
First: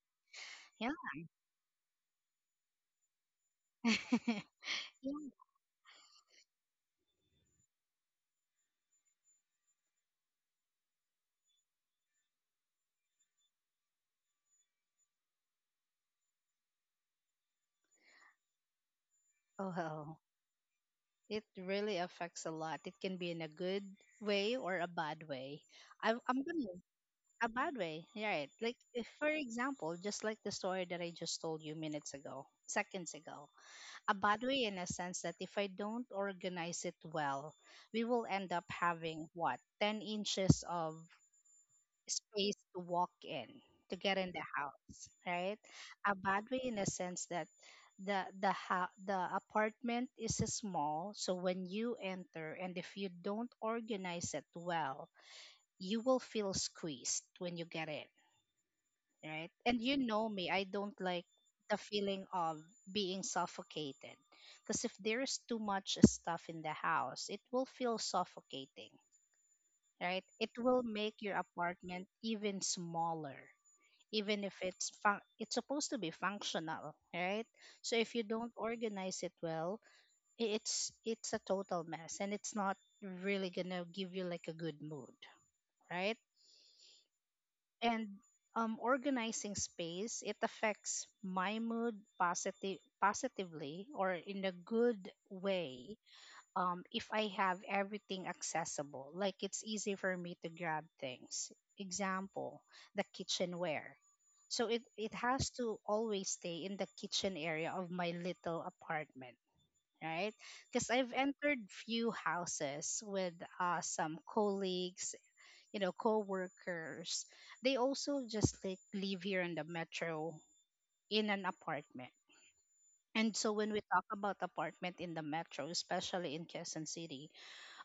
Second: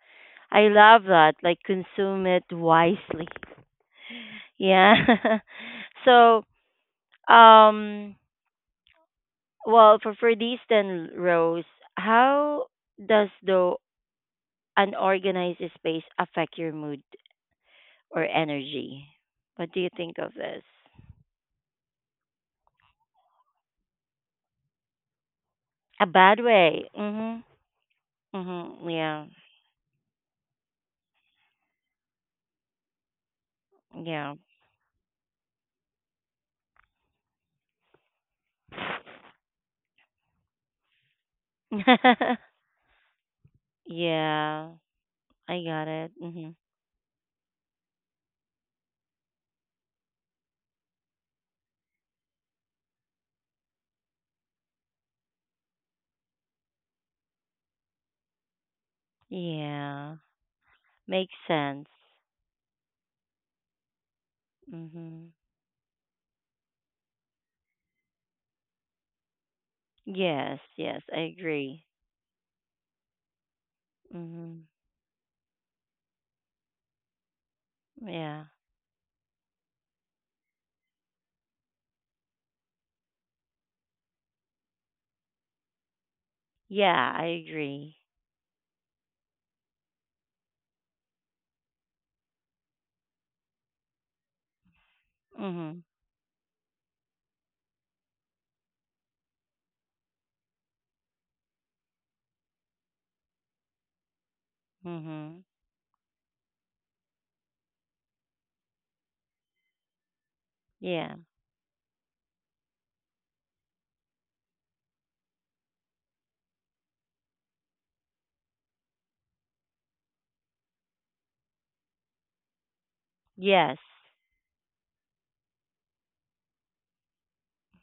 Speaker 1: I love that. Like consume it wisely.
Speaker 2: Yeah.
Speaker 1: Yeah. So, um, well, for for these ten rows, how does the unorganized space affect your mood or energy? What do you
Speaker 2: Oh,
Speaker 1: think of this?
Speaker 2: it really affects a lot. It can be in a good way or a bad way.
Speaker 1: A
Speaker 2: I'm,
Speaker 1: bad
Speaker 2: I'm gonna
Speaker 1: way. Mhm.
Speaker 2: a bad way, right? Like
Speaker 1: Mhm.
Speaker 2: if,
Speaker 1: Yeah.
Speaker 2: for example, just like the story that I just told you minutes ago, seconds ago, a
Speaker 1: Yeah.
Speaker 2: bad way in a sense that if I don't organize it well, we will end up having what, ten inches of space to walk in, to get in the
Speaker 1: Yeah.
Speaker 2: house, right?
Speaker 1: I got it.
Speaker 2: A bad
Speaker 1: Mhm.
Speaker 2: way in a sense that the the ha- the apartment is small, so when you enter, and if you don't organize it well, you will feel squeezed when you get in, right? And you
Speaker 1: Yeah.
Speaker 2: know me, I don't like
Speaker 1: Makes
Speaker 2: the
Speaker 1: sense.
Speaker 2: feeling of being suffocated, because if
Speaker 1: Mhm.
Speaker 2: there's too much stuff in the house, it will feel suffocating, right? It
Speaker 1: Yes.
Speaker 2: will
Speaker 1: Yes.
Speaker 2: make
Speaker 1: I
Speaker 2: your
Speaker 1: agree.
Speaker 2: apartment even smaller, even if
Speaker 1: Mhm.
Speaker 2: it's fun- it's supposed to be functional, right? So if you
Speaker 1: Yeah.
Speaker 2: don't organize it well, i- it's it's a total mess, and it's not really going to give you like a good mood, right?
Speaker 1: Yeah. I agree.
Speaker 2: And um organizing space, it affects my mood positive positively, or in a good
Speaker 1: Mhm.
Speaker 2: way, um, if I have everything accessible. Like it's easy for me to grab things. Example, the kitchenware. So it, it
Speaker 1: Mhm.
Speaker 2: has to always stay in the kitchen area of my little apartment, right? Because I've
Speaker 1: Yeah.
Speaker 2: entered few houses with uh, some colleagues, you know, co-workers. They also just like live here in the metro, in an apartment. And so when
Speaker 1: Yes.
Speaker 2: we talk about apartment in the metro, especially in Quezon City,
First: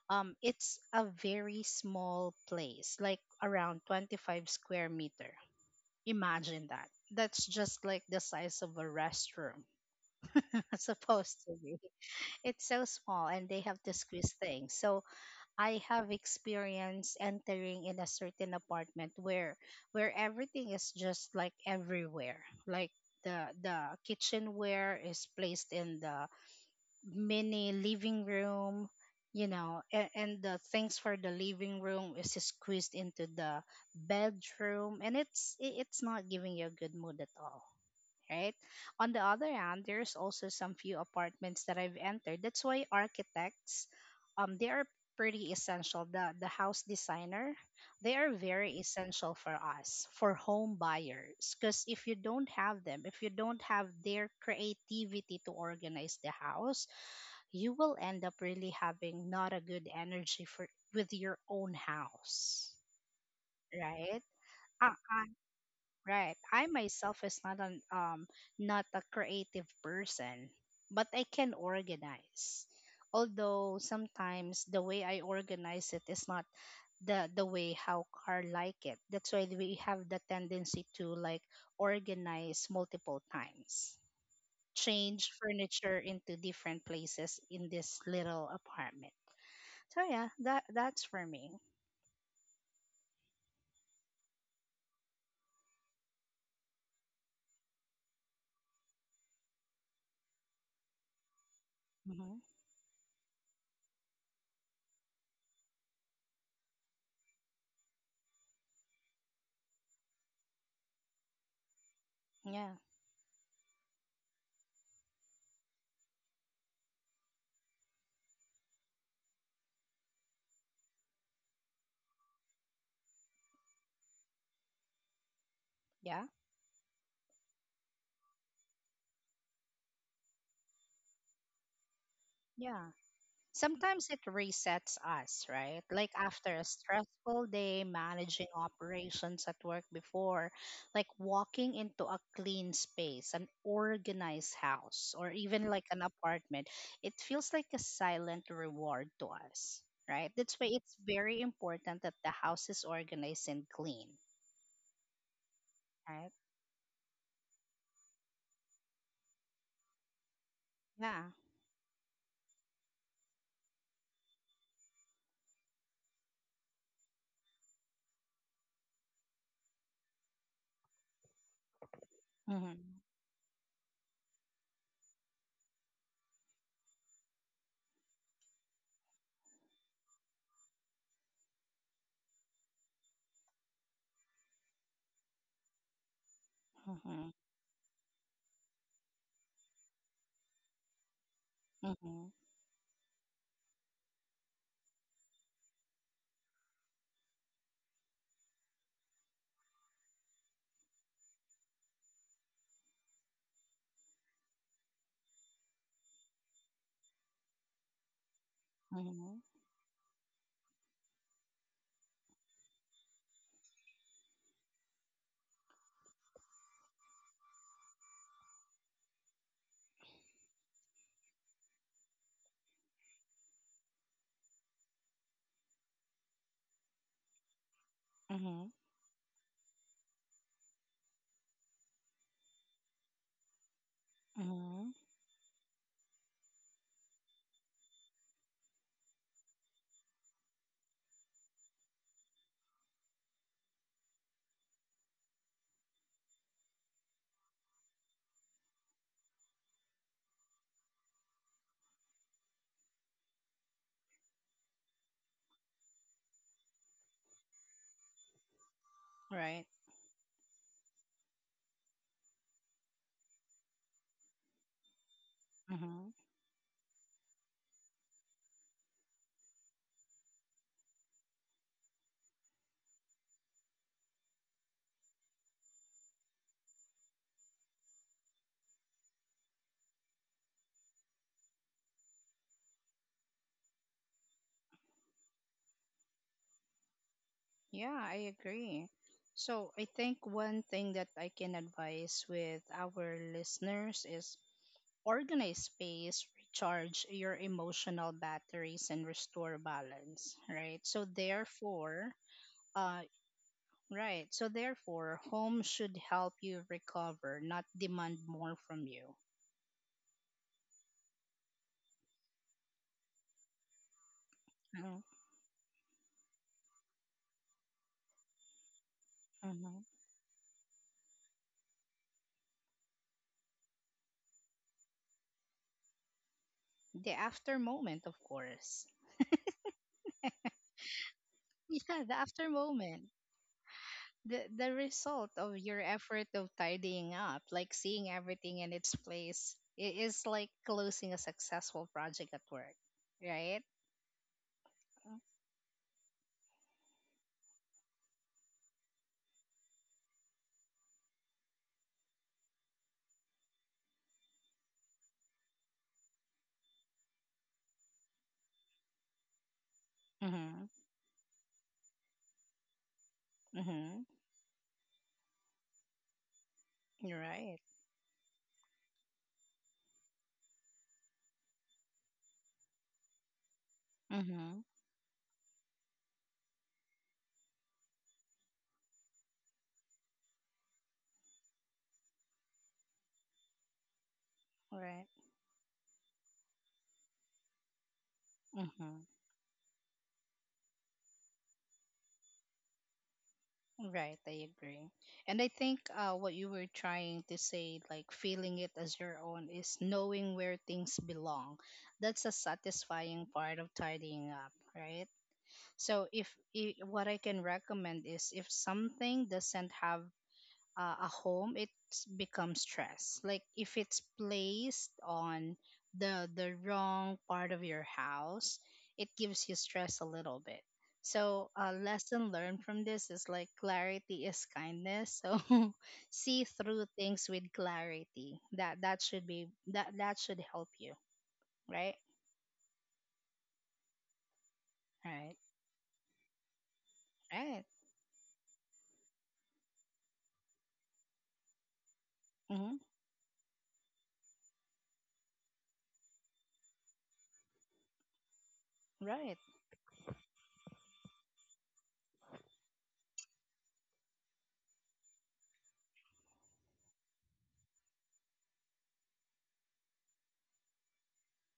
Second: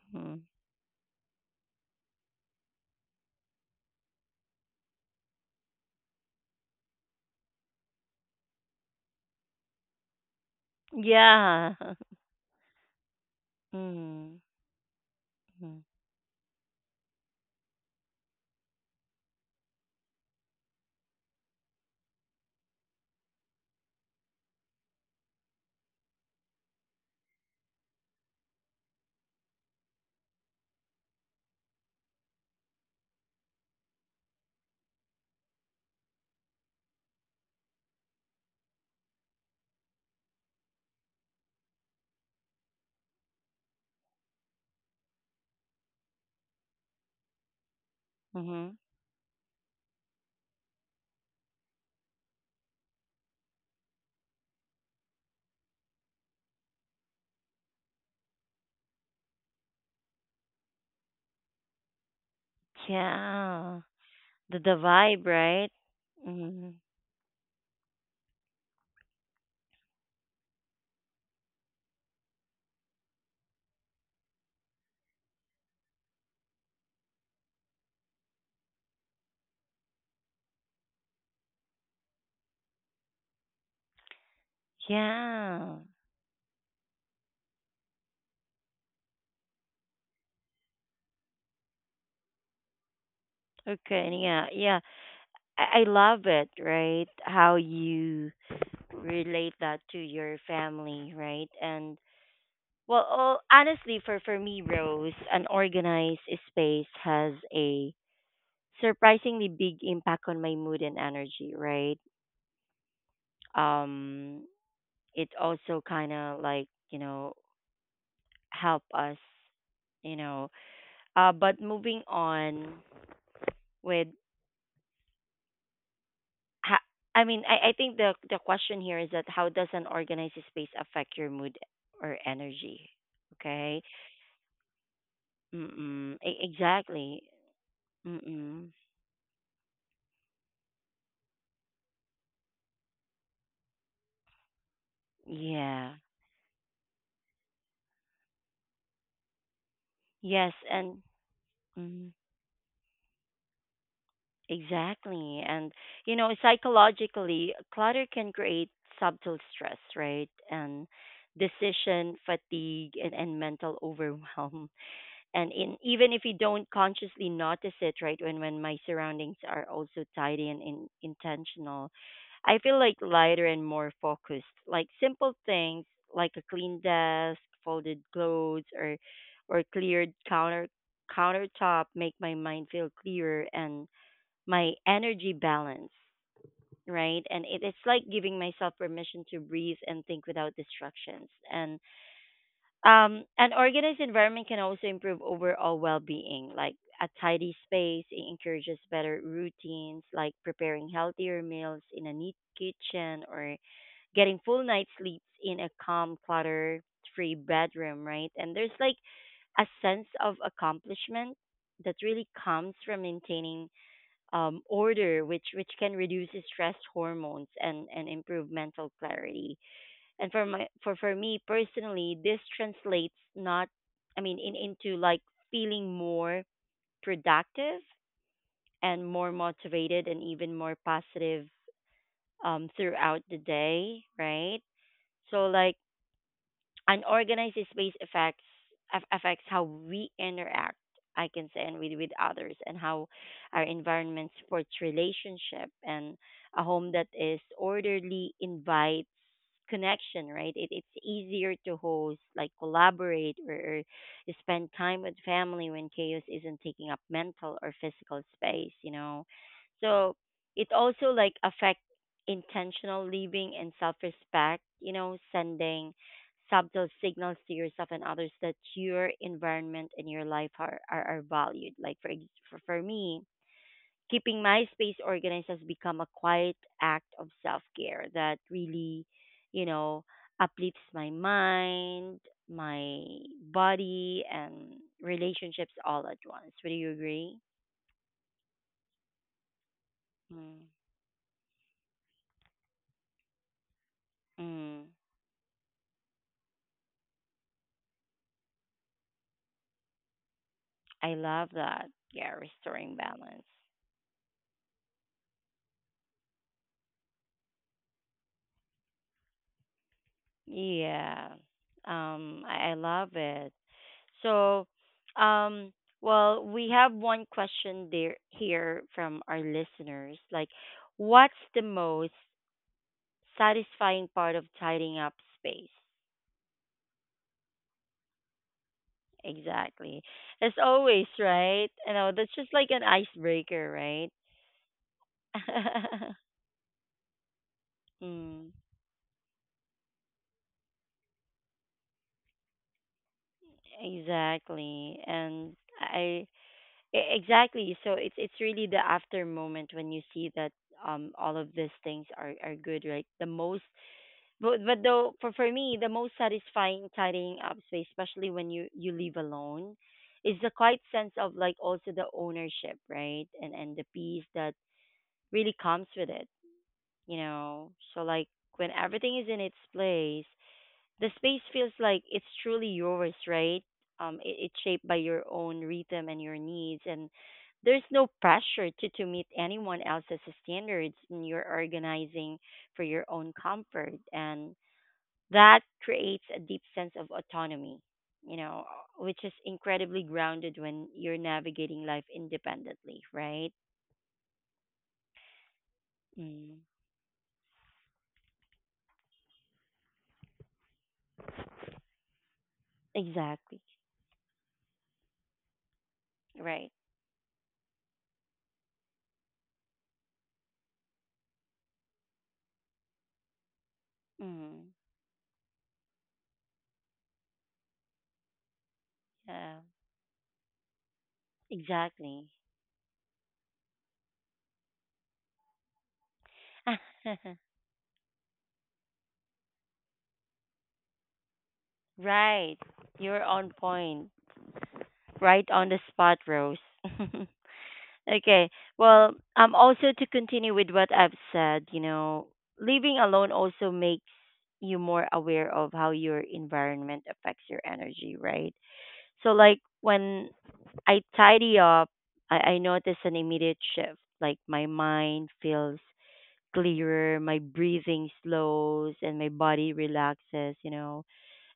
Speaker 2: um
Speaker 1: Mhm.
Speaker 2: it's a very small place, like around twenty-five square meter. Imagine that, that's just like the size of a restroom supposed to
Speaker 1: Yeah.
Speaker 2: be. It's so small and they have to squeeze
Speaker 1: Mhm.
Speaker 2: things. So I
Speaker 1: Mhm.
Speaker 2: have experience entering in a certain apartment where where everything is just like everywhere. Like the the kitchenware is placed in the mini living room, you know. And, and the things for the living room is squeezed into the bedroom, and it's i- it's not giving you a good mood at all, right? On the other hand, there's also some few apartments that I've entered. That's why architects, um they are pretty essential. The the house designer, they are very
Speaker 1: Mhm.
Speaker 2: essential for us, for home buyers, because if you don't have them, if you don't have their creativity to organize the house, you will end up really having not a good energy for, with your own house,
Speaker 1: Yeah.
Speaker 2: right?
Speaker 1: The the
Speaker 2: uh, uh,
Speaker 1: vibe, right?
Speaker 2: right, I
Speaker 1: Mhm.
Speaker 2: myself is not an um not a creative person, but I can organize, although sometimes the way I organize it is not the the way how car like it. That's why we have the tendency to like organize multiple times, change
Speaker 1: Yeah.
Speaker 2: furniture into different places in this little apartment. So yeah, that that's for me.
Speaker 1: Okay, and yeah. Yeah. I, I love it, right? How you relate that to your family, right? And
Speaker 2: Hmm.
Speaker 1: well, all, honestly, for for me, Rose, an organized space has a surprisingly big impact on my mood and energy, right?
Speaker 2: Yeah,
Speaker 1: Um, it also kind of like you know help us you know uh but moving on with
Speaker 2: yeah,
Speaker 1: ha- I mean, I, I think the the question here is that how does an organized space affect your mood or
Speaker 2: yeah.
Speaker 1: energy, okay.
Speaker 2: Sometimes it resets us, right? Like
Speaker 1: Mm-mm. E-
Speaker 2: after a
Speaker 1: exactly.
Speaker 2: stressful day managing
Speaker 1: Mm-mm.
Speaker 2: operations at work before, like walking into a clean space, an organized house, or even like
Speaker 1: Yeah.
Speaker 2: an apartment, it feels like a silent reward to us, right?
Speaker 1: Yes,
Speaker 2: That's why it's
Speaker 1: and
Speaker 2: very important
Speaker 1: mm.
Speaker 2: that the house is organized and clean,
Speaker 1: Exactly. And, you
Speaker 2: right?
Speaker 1: know, psychologically, clutter can create subtle stress, right? And
Speaker 2: Yeah.
Speaker 1: decision fatigue and, and mental overwhelm. And in, even if you don't consciously notice it, right, when, when my surroundings are also tidy and in, intentional, I
Speaker 2: Mm-hmm.
Speaker 1: feel like lighter and more focused. Like simple things like a clean desk, folded clothes, or or cleared counter countertop make my mind feel clearer and my energy balance, right?
Speaker 2: Mm-hmm.
Speaker 1: And it, it's like giving myself permission to breathe and think without distractions. And
Speaker 2: Mm-hmm.
Speaker 1: um, an organized environment can also improve overall well being. Like a tidy space, it encourages better routines, like preparing healthier meals in a neat kitchen or getting full night sleeps in a calm, clutter free bedroom, right? And there's like a sense of accomplishment that really comes from maintaining um, order, which which can reduce stress hormones and and improve mental clarity. And for my for for me personally, this translates not, I mean, in into like feeling more productive
Speaker 2: Mm-hmm.
Speaker 1: and more motivated and even more positive um, throughout the day, right?
Speaker 2: Mm-hmm.
Speaker 1: So like unorganized space affects aff- affects how we interact, I can say, and with with others, and how our environment supports relationship. And a home that is orderly invites connection, right? It, it's easier to host, like collaborate, or, or spend time with family when chaos isn't taking up mental or physical space, you know.
Speaker 2: Right.
Speaker 1: So it also like affects intentional living and self-respect, you know, sending
Speaker 2: Mm-hmm.
Speaker 1: subtle signals to yourself and others that your environment and your life are, are, are valued. Like for, ex- for for me, keeping my space organized has become a quiet act of self care that really, you know, uplifts my mind, my body, and relationships all at once. Would you agree?
Speaker 2: Yeah, I agree. So I think
Speaker 1: Mm.
Speaker 2: one thing that I can advise with our listeners is
Speaker 1: Mm.
Speaker 2: organize space, recharge your emotional batteries, and restore balance. Right. So
Speaker 1: I love that.
Speaker 2: therefore,
Speaker 1: Yeah, restoring
Speaker 2: uh,
Speaker 1: balance.
Speaker 2: right. So therefore, home should help you recover, not demand more from you.
Speaker 1: Yeah. Um, I, I love it. So, um, well, we have one question there here from our
Speaker 2: Mm-hmm.
Speaker 1: listeners. Like, what's the most satisfying part of tidying up space?
Speaker 2: The after moment, of course.
Speaker 1: Exactly. As always, right? You
Speaker 2: Yeah,
Speaker 1: know,
Speaker 2: the
Speaker 1: that's just
Speaker 2: after
Speaker 1: like an
Speaker 2: moment.
Speaker 1: icebreaker, right?
Speaker 2: the the result of your effort of tidying up, like seeing
Speaker 1: Mm,
Speaker 2: everything in its place, it is like closing a successful project at work, right?
Speaker 1: exactly. And I e- exactly. So it's it's really the after moment when you see that um all of these things are are good, right? The most. But but though for for me the most satisfying tidying up space, especially when you you live alone, is the
Speaker 2: Mm-hmm.
Speaker 1: quiet sense of like also the ownership, right? And and the
Speaker 2: Mm-hmm.
Speaker 1: peace that really comes with it, you
Speaker 2: You're right.
Speaker 1: know. So like when everything is in its place, the space feels like it's truly yours, right? Um, it, it's
Speaker 2: Mm-hmm.
Speaker 1: shaped by your own rhythm and your needs, and there's no pressure to to meet anyone else's standards. And you're organizing for your own comfort and
Speaker 2: Right.
Speaker 1: that creates a deep sense of autonomy, you know,
Speaker 2: Mm-hmm.
Speaker 1: which is incredibly grounded when you're navigating life independently, right?
Speaker 2: Right, I agree. And I think, uh, what you
Speaker 1: Mm.
Speaker 2: were trying to say, like feeling it as your own, is knowing where things belong. That's a satisfying
Speaker 1: Exactly.
Speaker 2: part of tidying up, right? So if,
Speaker 1: Right.
Speaker 2: I what I can recommend is if something doesn't have uh, a home, it becomes stress. Like if it's
Speaker 1: Mm.
Speaker 2: placed on the the wrong part of your house, it gives
Speaker 1: Yeah.
Speaker 2: you stress a little bit. So a
Speaker 1: Exactly.
Speaker 2: lesson learned from this is like clarity is kindness. So see through things with clarity. That that should be that that should help you, right?
Speaker 1: Right. You're on point.
Speaker 2: Right.
Speaker 1: Right on the spot, Rose.
Speaker 2: Right.
Speaker 1: Okay. Well, um, also to continue with what I've said, you know,
Speaker 2: Mm-hmm.
Speaker 1: living alone also makes you more aware of how your environment affects your energy, right? So,
Speaker 2: Right.
Speaker 1: like when I tidy up, I, I notice an immediate shift. Like my mind feels clearer, my breathing slows, and my body relaxes, you know,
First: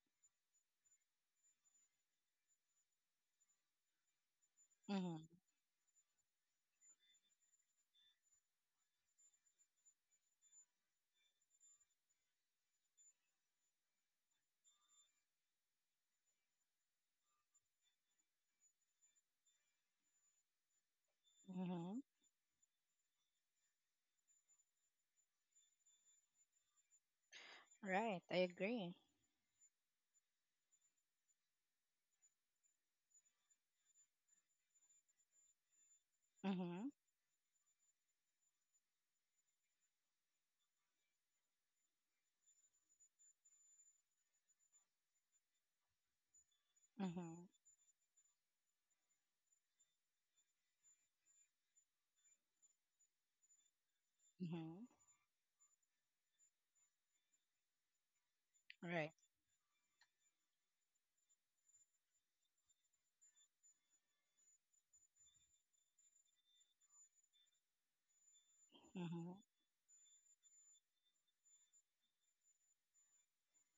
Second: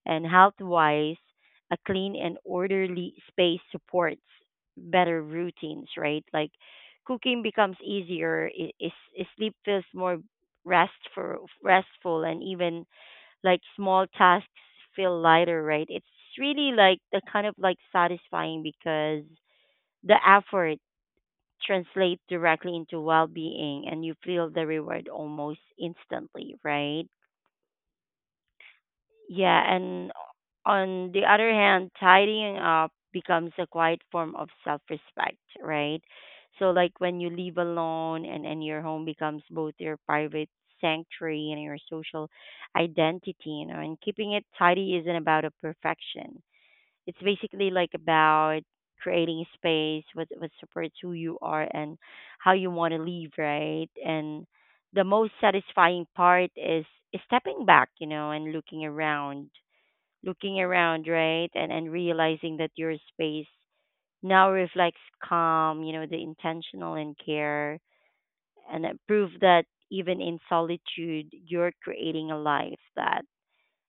Speaker 1: and health wise, a clean and orderly space supports better
Speaker 2: Mm-hmm.
Speaker 1: routines, right? Like cooking becomes easier, i- is is sleep feels more restful, restful, and even like small tasks feel lighter, right? It's really like the kind of like satisfying because the effort
Speaker 2: Mm-hmm.
Speaker 1: translates directly into well being and you feel the reward almost instantly, right?
Speaker 2: Right, I agree.
Speaker 1: Yeah, and on the other hand, tidying up becomes a quiet form of self respect, right? So,
Speaker 2: Mm-hmm.
Speaker 1: like when you live alone and, and your home becomes both your private sanctuary and your social identity, you know, and keeping it tidy isn't about a perfection, it's
Speaker 2: Mm-hmm.
Speaker 1: basically like about creating space what what supports who you are and how you want to live, right? And
Speaker 2: Mm-hmm.
Speaker 1: the most satisfying part is is stepping back, you know, and looking
Speaker 2: Right.
Speaker 1: around, looking around, right? And and realizing that your space now reflects calm, you know, the intentional and care, and that proof
Speaker 2: Mm-hmm.
Speaker 1: that even in solitude, you're creating a life that,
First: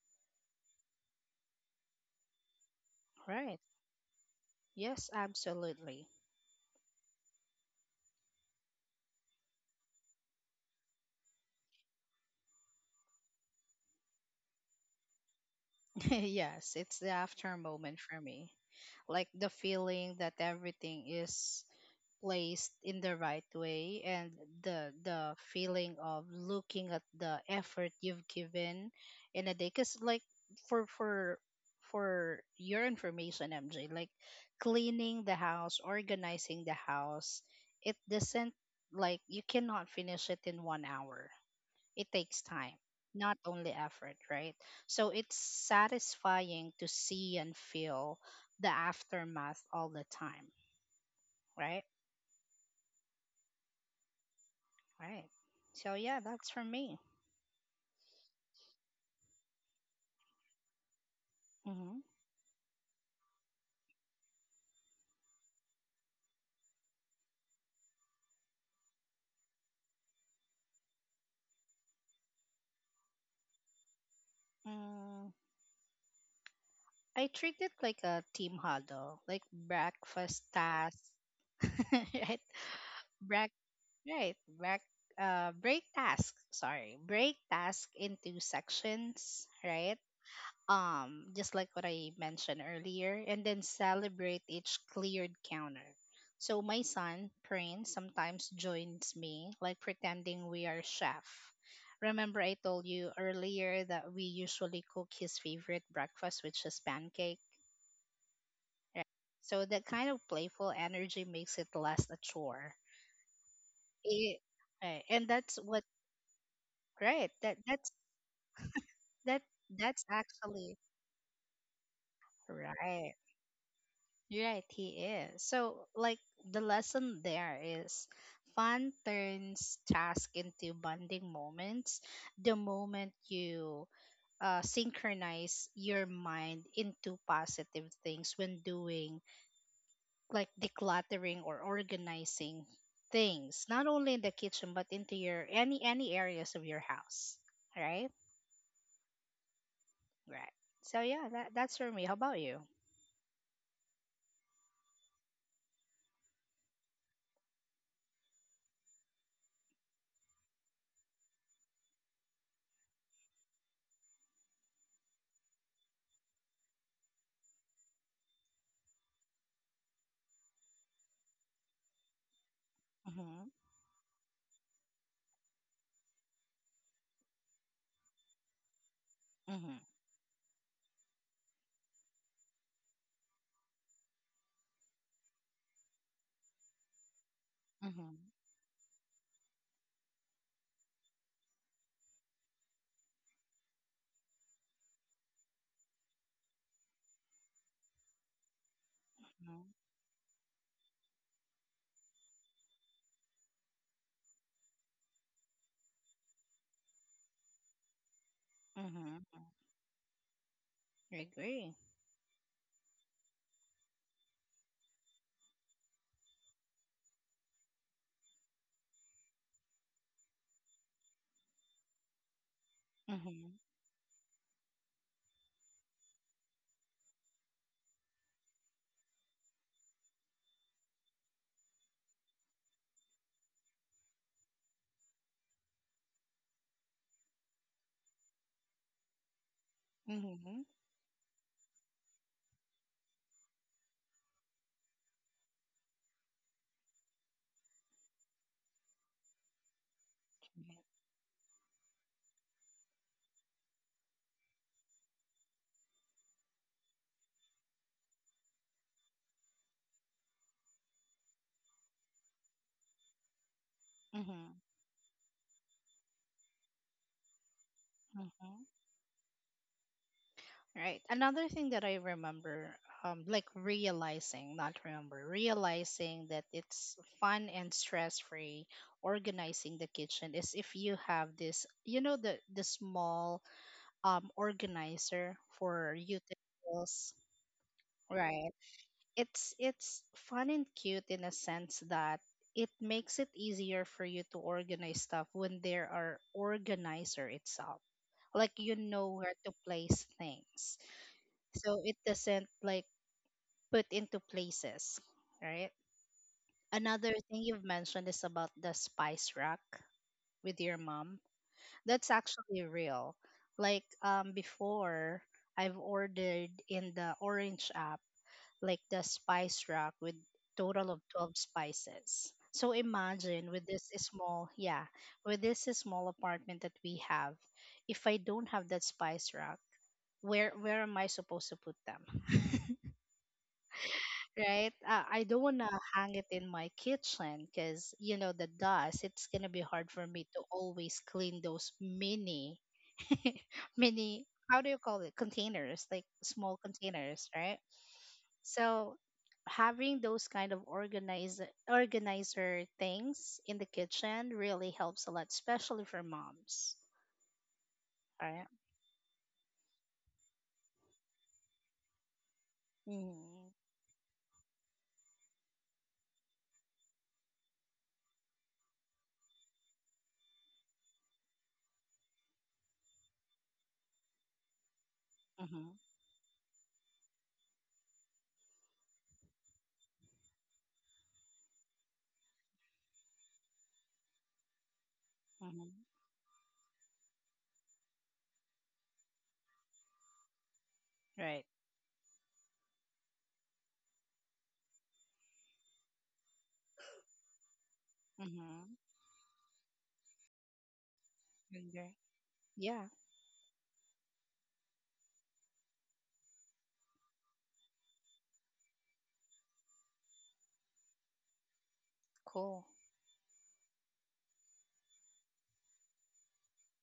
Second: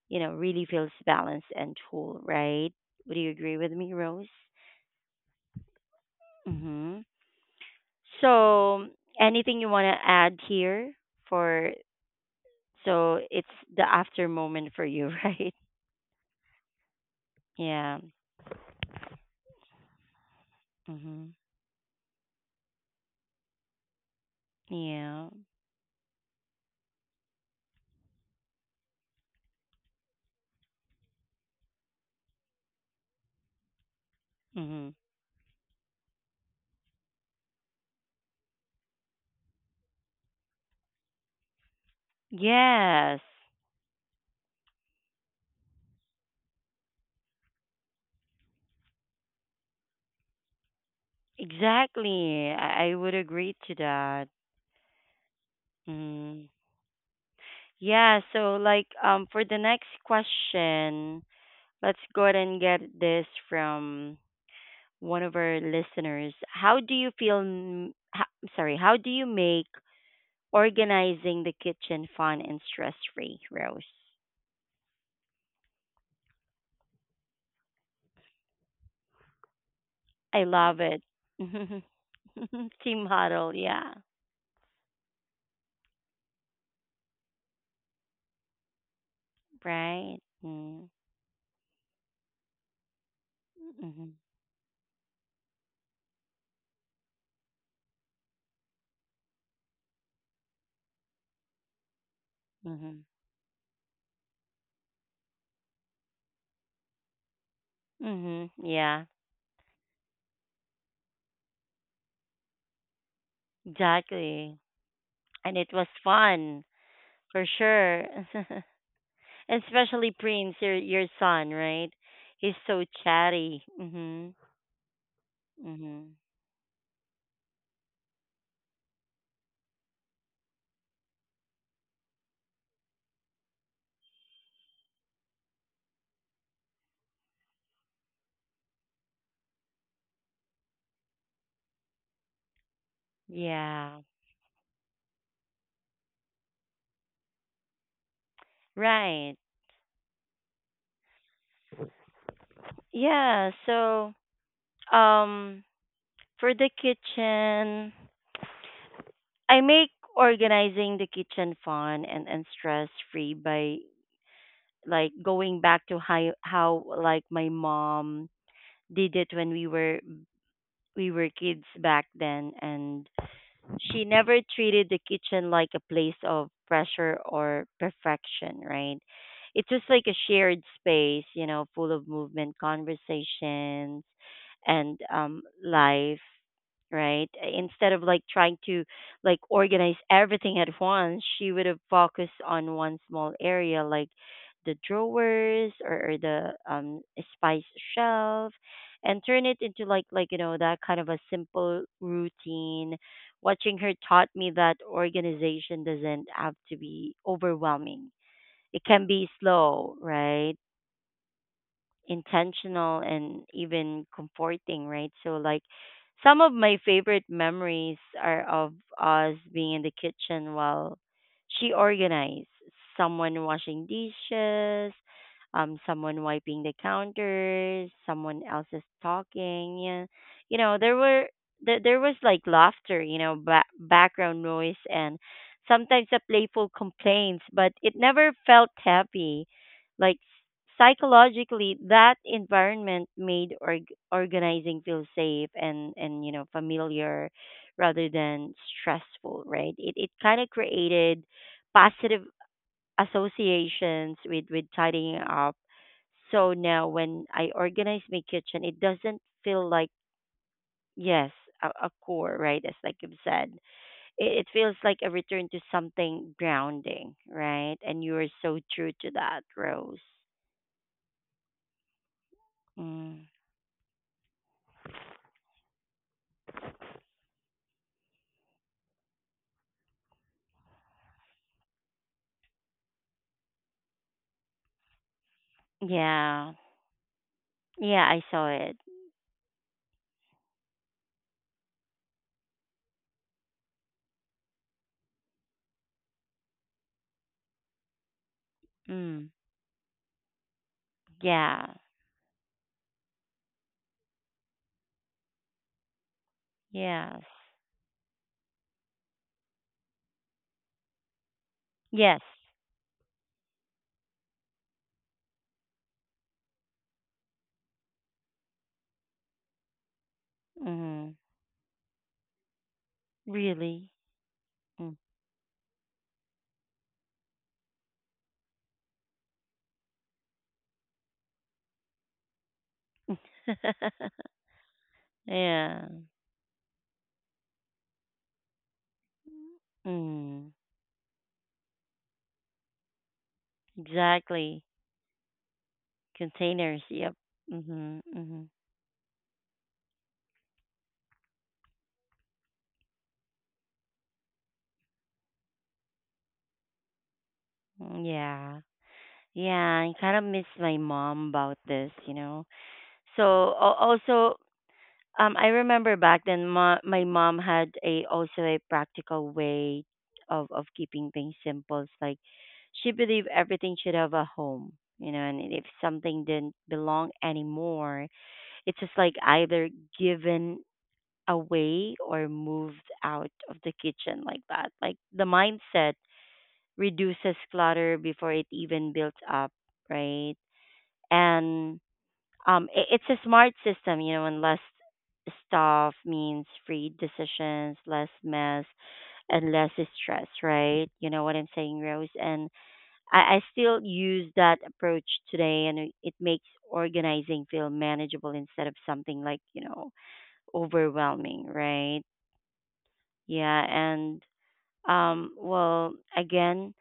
Speaker 1: you know, really feels balanced and full, right? Would you agree
Speaker 2: Right.
Speaker 1: with me, Rose?
Speaker 2: Yes, absolutely.
Speaker 1: Mm-hmm. So, anything you want to add here for so it's the after moment for you, right?
Speaker 2: Yes, it's the after
Speaker 1: Yeah.
Speaker 2: moment for me. Like the feeling that everything
Speaker 1: Mhm.
Speaker 2: is placed in the right way, and the
Speaker 1: Yeah.
Speaker 2: the feeling of looking at the effort you've given in a day, because like for for for your information, MJ, like
Speaker 1: Mhm.
Speaker 2: cleaning the house, organizing the house, it doesn't, like you cannot finish it in one hour. It takes time,
Speaker 1: Yes.
Speaker 2: not only effort, right? So it's satisfying to see and feel the aftermath all the time, right?
Speaker 1: Exactly. I, I would agree to that.
Speaker 2: Right. So yeah, that's
Speaker 1: Mhm.
Speaker 2: for me.
Speaker 1: Yeah, so like um for the next question,
Speaker 2: Mm-hmm.
Speaker 1: let's go ahead and get this from one of our listeners. How do you feel m- ho- I'm sorry, how do you make organizing the kitchen fun and stress free, Rose.
Speaker 2: Mm, I treat it like a team huddle, like breakfast
Speaker 1: I love
Speaker 2: task,
Speaker 1: it.
Speaker 2: right?
Speaker 1: Team
Speaker 2: Break,
Speaker 1: huddle, yeah.
Speaker 2: right? Break, uh, break task. Sorry, break task into sections, right?
Speaker 1: Right. Mm.
Speaker 2: um just like what I mentioned earlier, and then
Speaker 1: Mhm.
Speaker 2: celebrate each cleared counter. So my son, Prince, sometimes joins me, like pretending we are chef. Remember I told
Speaker 1: Mhm.
Speaker 2: you earlier that we usually cook his favorite breakfast, which is pancake,
Speaker 1: Mhm.
Speaker 2: right?
Speaker 1: Yeah.
Speaker 2: So that kind of playful energy makes it less a chore. It,
Speaker 1: Exactly.
Speaker 2: right, and that's
Speaker 1: And it
Speaker 2: what,
Speaker 1: was fun
Speaker 2: right.
Speaker 1: for
Speaker 2: That that's
Speaker 1: sure.
Speaker 2: that that's
Speaker 1: Especially Prince,
Speaker 2: actually
Speaker 1: your your son, right? He's so
Speaker 2: right.
Speaker 1: chatty. Mhm.
Speaker 2: You're right, he is. So, like,
Speaker 1: Mhm.
Speaker 2: the lesson there is, fun turns task into bonding moments, the moment you uh, synchronize your mind into positive things when doing like decluttering or organizing things, not
Speaker 1: Yeah.
Speaker 2: only in the kitchen but into your any any areas of your house, right?
Speaker 1: Right.
Speaker 2: Right. So yeah, that, that's for me. How about you?
Speaker 1: Yeah, so um for the kitchen I make organizing the kitchen fun and, and stress free by like going back to how how like my mom did it when we were we were kids back then and
Speaker 2: Mm-hmm,
Speaker 1: she never treated the kitchen like a place of pressure or perfection, right? It's
Speaker 2: mm-hmm,
Speaker 1: just like a shared space, you know, full of movement, conversations, and um, life, right? Instead
Speaker 2: mm-hmm,
Speaker 1: of
Speaker 2: mm-hmm,
Speaker 1: like trying to like organize everything at once, she would have focused on one small area like the drawers or, or the um, spice shelf and turn it
Speaker 2: mm-hmm.
Speaker 1: into like like you know that kind of a simple routine. Watching her taught me that organization doesn't have to be overwhelming. It can
Speaker 2: Mm-hmm.
Speaker 1: be slow, right?
Speaker 2: I agree.
Speaker 1: Intentional and even comforting, right? So like some of my favorite memories are of us being in the kitchen while she organized, someone
Speaker 2: Mhm.
Speaker 1: washing dishes, um, someone wiping the counters, someone else is talking. Yeah. You know, there were there, there was like laughter, you know, ba- background noise and sometimes a playful complaints, but it never felt happy like.
Speaker 2: Mhm.
Speaker 1: Psychologically, that environment made org- organizing feel safe and and you know familiar rather than stressful, right? It it kind of
Speaker 2: Right.
Speaker 1: created positive associations with with tidying up. So now when I organize my kitchen, it doesn't feel like, yes, a, a core, right? As like you've said, it, it
Speaker 2: Mhm.
Speaker 1: feels like a return to something grounding, right? And you are so
Speaker 2: Mhm.
Speaker 1: true to that, Rose.
Speaker 2: Right. Another thing that I remember, um,
Speaker 1: Mm.
Speaker 2: like realizing, not remember, realizing that it's fun and stress free organizing the kitchen is if you have this, you know, the the small um organizer for
Speaker 1: Yeah.
Speaker 2: utensils,
Speaker 1: Yeah, I
Speaker 2: right?
Speaker 1: saw it.
Speaker 2: it's it's fun and cute in a sense that it makes it easier for you to organize stuff when there are organizer itself, like you know
Speaker 1: Mm.
Speaker 2: where to place things,
Speaker 1: Yeah.
Speaker 2: so it doesn't like put into places, right? Another
Speaker 1: Yes.
Speaker 2: thing you've mentioned is about the spice rack with your mom. That's
Speaker 1: Yes.
Speaker 2: actually real. Like, um before I've ordered in the orange app, like the spice rack with total of
Speaker 1: Mm.
Speaker 2: twelve spices. So imagine with this
Speaker 1: Really.
Speaker 2: small, yeah,
Speaker 1: Mm.
Speaker 2: with this small apartment that we have, if I don't have that spice rack, where where am I supposed to put them? Right? Uh, I don't want to
Speaker 1: Yeah.
Speaker 2: hang it in my kitchen cuz you know the dust, it's going to be hard for me to
Speaker 1: Mm.
Speaker 2: always clean those mini mini, how
Speaker 1: Exactly.
Speaker 2: do you call it, containers, like small
Speaker 1: Containers. Yep.
Speaker 2: containers, right?
Speaker 1: Mhm. Mhm.
Speaker 2: So having those kind of organize organizer things in the kitchen really helps a lot, especially for moms.
Speaker 1: Mm,
Speaker 2: All right?
Speaker 1: yeah. Yeah. I kind of miss my mom about this, you know.
Speaker 2: Mm-hmm.
Speaker 1: So al- also, Um, I remember back then, ma- my mom had a also a practical way of of keeping things simple. It's like she believed everything should have a home, you know, and if
Speaker 2: Mm-hmm.
Speaker 1: something didn't belong anymore, it's just like either given away or moved out of the kitchen like that. Like the
Speaker 2: Mm-hmm.
Speaker 1: mindset reduces clutter before it even builds up, right?
Speaker 2: Right.
Speaker 1: And um, I it's a smart system, you know, and less stuff means free decisions, less mess,
Speaker 2: Mm-hmm.
Speaker 1: and less stress, right? You know what I'm saying,
Speaker 2: Agree.
Speaker 1: Rose? And
Speaker 2: Yeah.
Speaker 1: I, I still use that approach today, and it it makes organizing feel manageable instead of something like, you know, overwhelming, right?
Speaker 2: Cool.
Speaker 1: Yeah, and um, well, again,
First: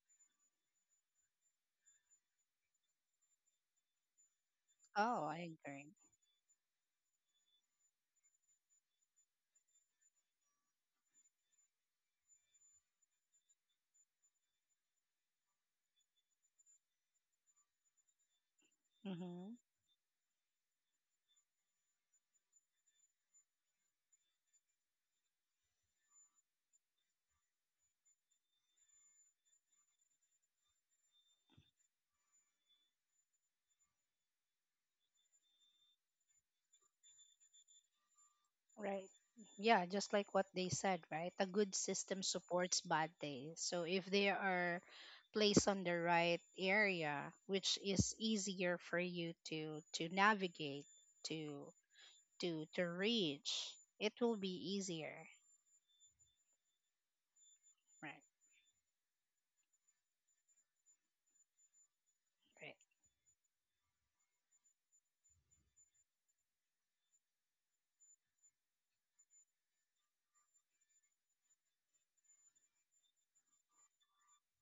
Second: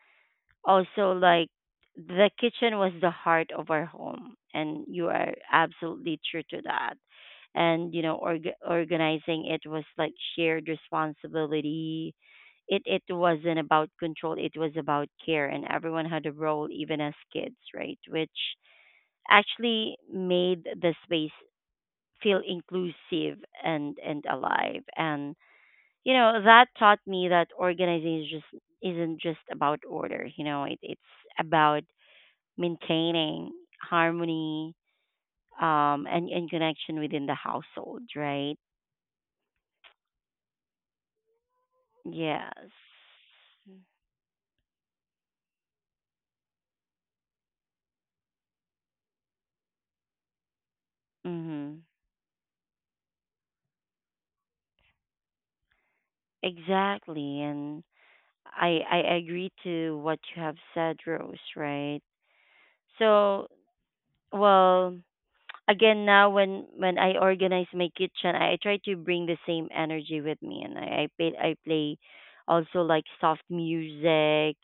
Speaker 1: also like the kitchen was the heart of our home, and you
Speaker 2: Oh,
Speaker 1: are
Speaker 2: I agree.
Speaker 1: absolutely true to that. And you know, org- organizing it was like shared responsibility. It it wasn't about control, it was about care, and everyone had a role even as kids, right? Which
Speaker 2: Mm-hmm.
Speaker 1: actually made the space feel inclusive and and alive. And you know that taught me that organizing is just isn't just about order, you know, it, it's about maintaining harmony, um, and, and connection within the household, right?
Speaker 2: Right. Yeah, just like what they said, right? A good system
Speaker 1: Yes.
Speaker 2: supports bad days. So if they are placed on the right area, which is easier for you to to navigate, to
Speaker 1: Mm-hmm.
Speaker 2: to to reach, it will be easier.
Speaker 1: Exactly. And
Speaker 2: Right.
Speaker 1: I, I agree to what you have said, Rose, right?
Speaker 2: Right.
Speaker 1: So, well, again, now when, when I organize my kitchen, I, I try to bring the same energy with me. And I, I, play, I play also like soft music,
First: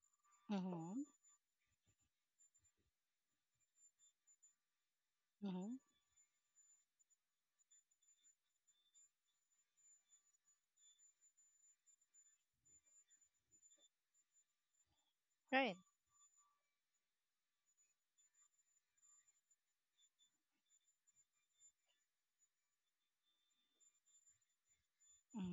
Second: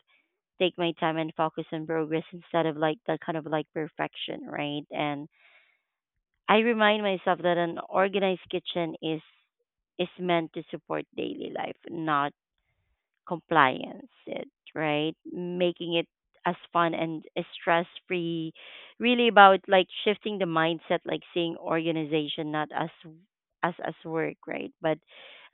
Speaker 1: take my
Speaker 2: Mhm.
Speaker 1: time and focus on progress instead of like that kind of like perfection, right? And
Speaker 2: Mhm.
Speaker 1: I remind myself that an organized kitchen is is meant to support daily life, not compliance it, right,
Speaker 2: Right.
Speaker 1: making it as fun and stress free, really about like shifting the mindset, like seeing organization not as as as work, right, but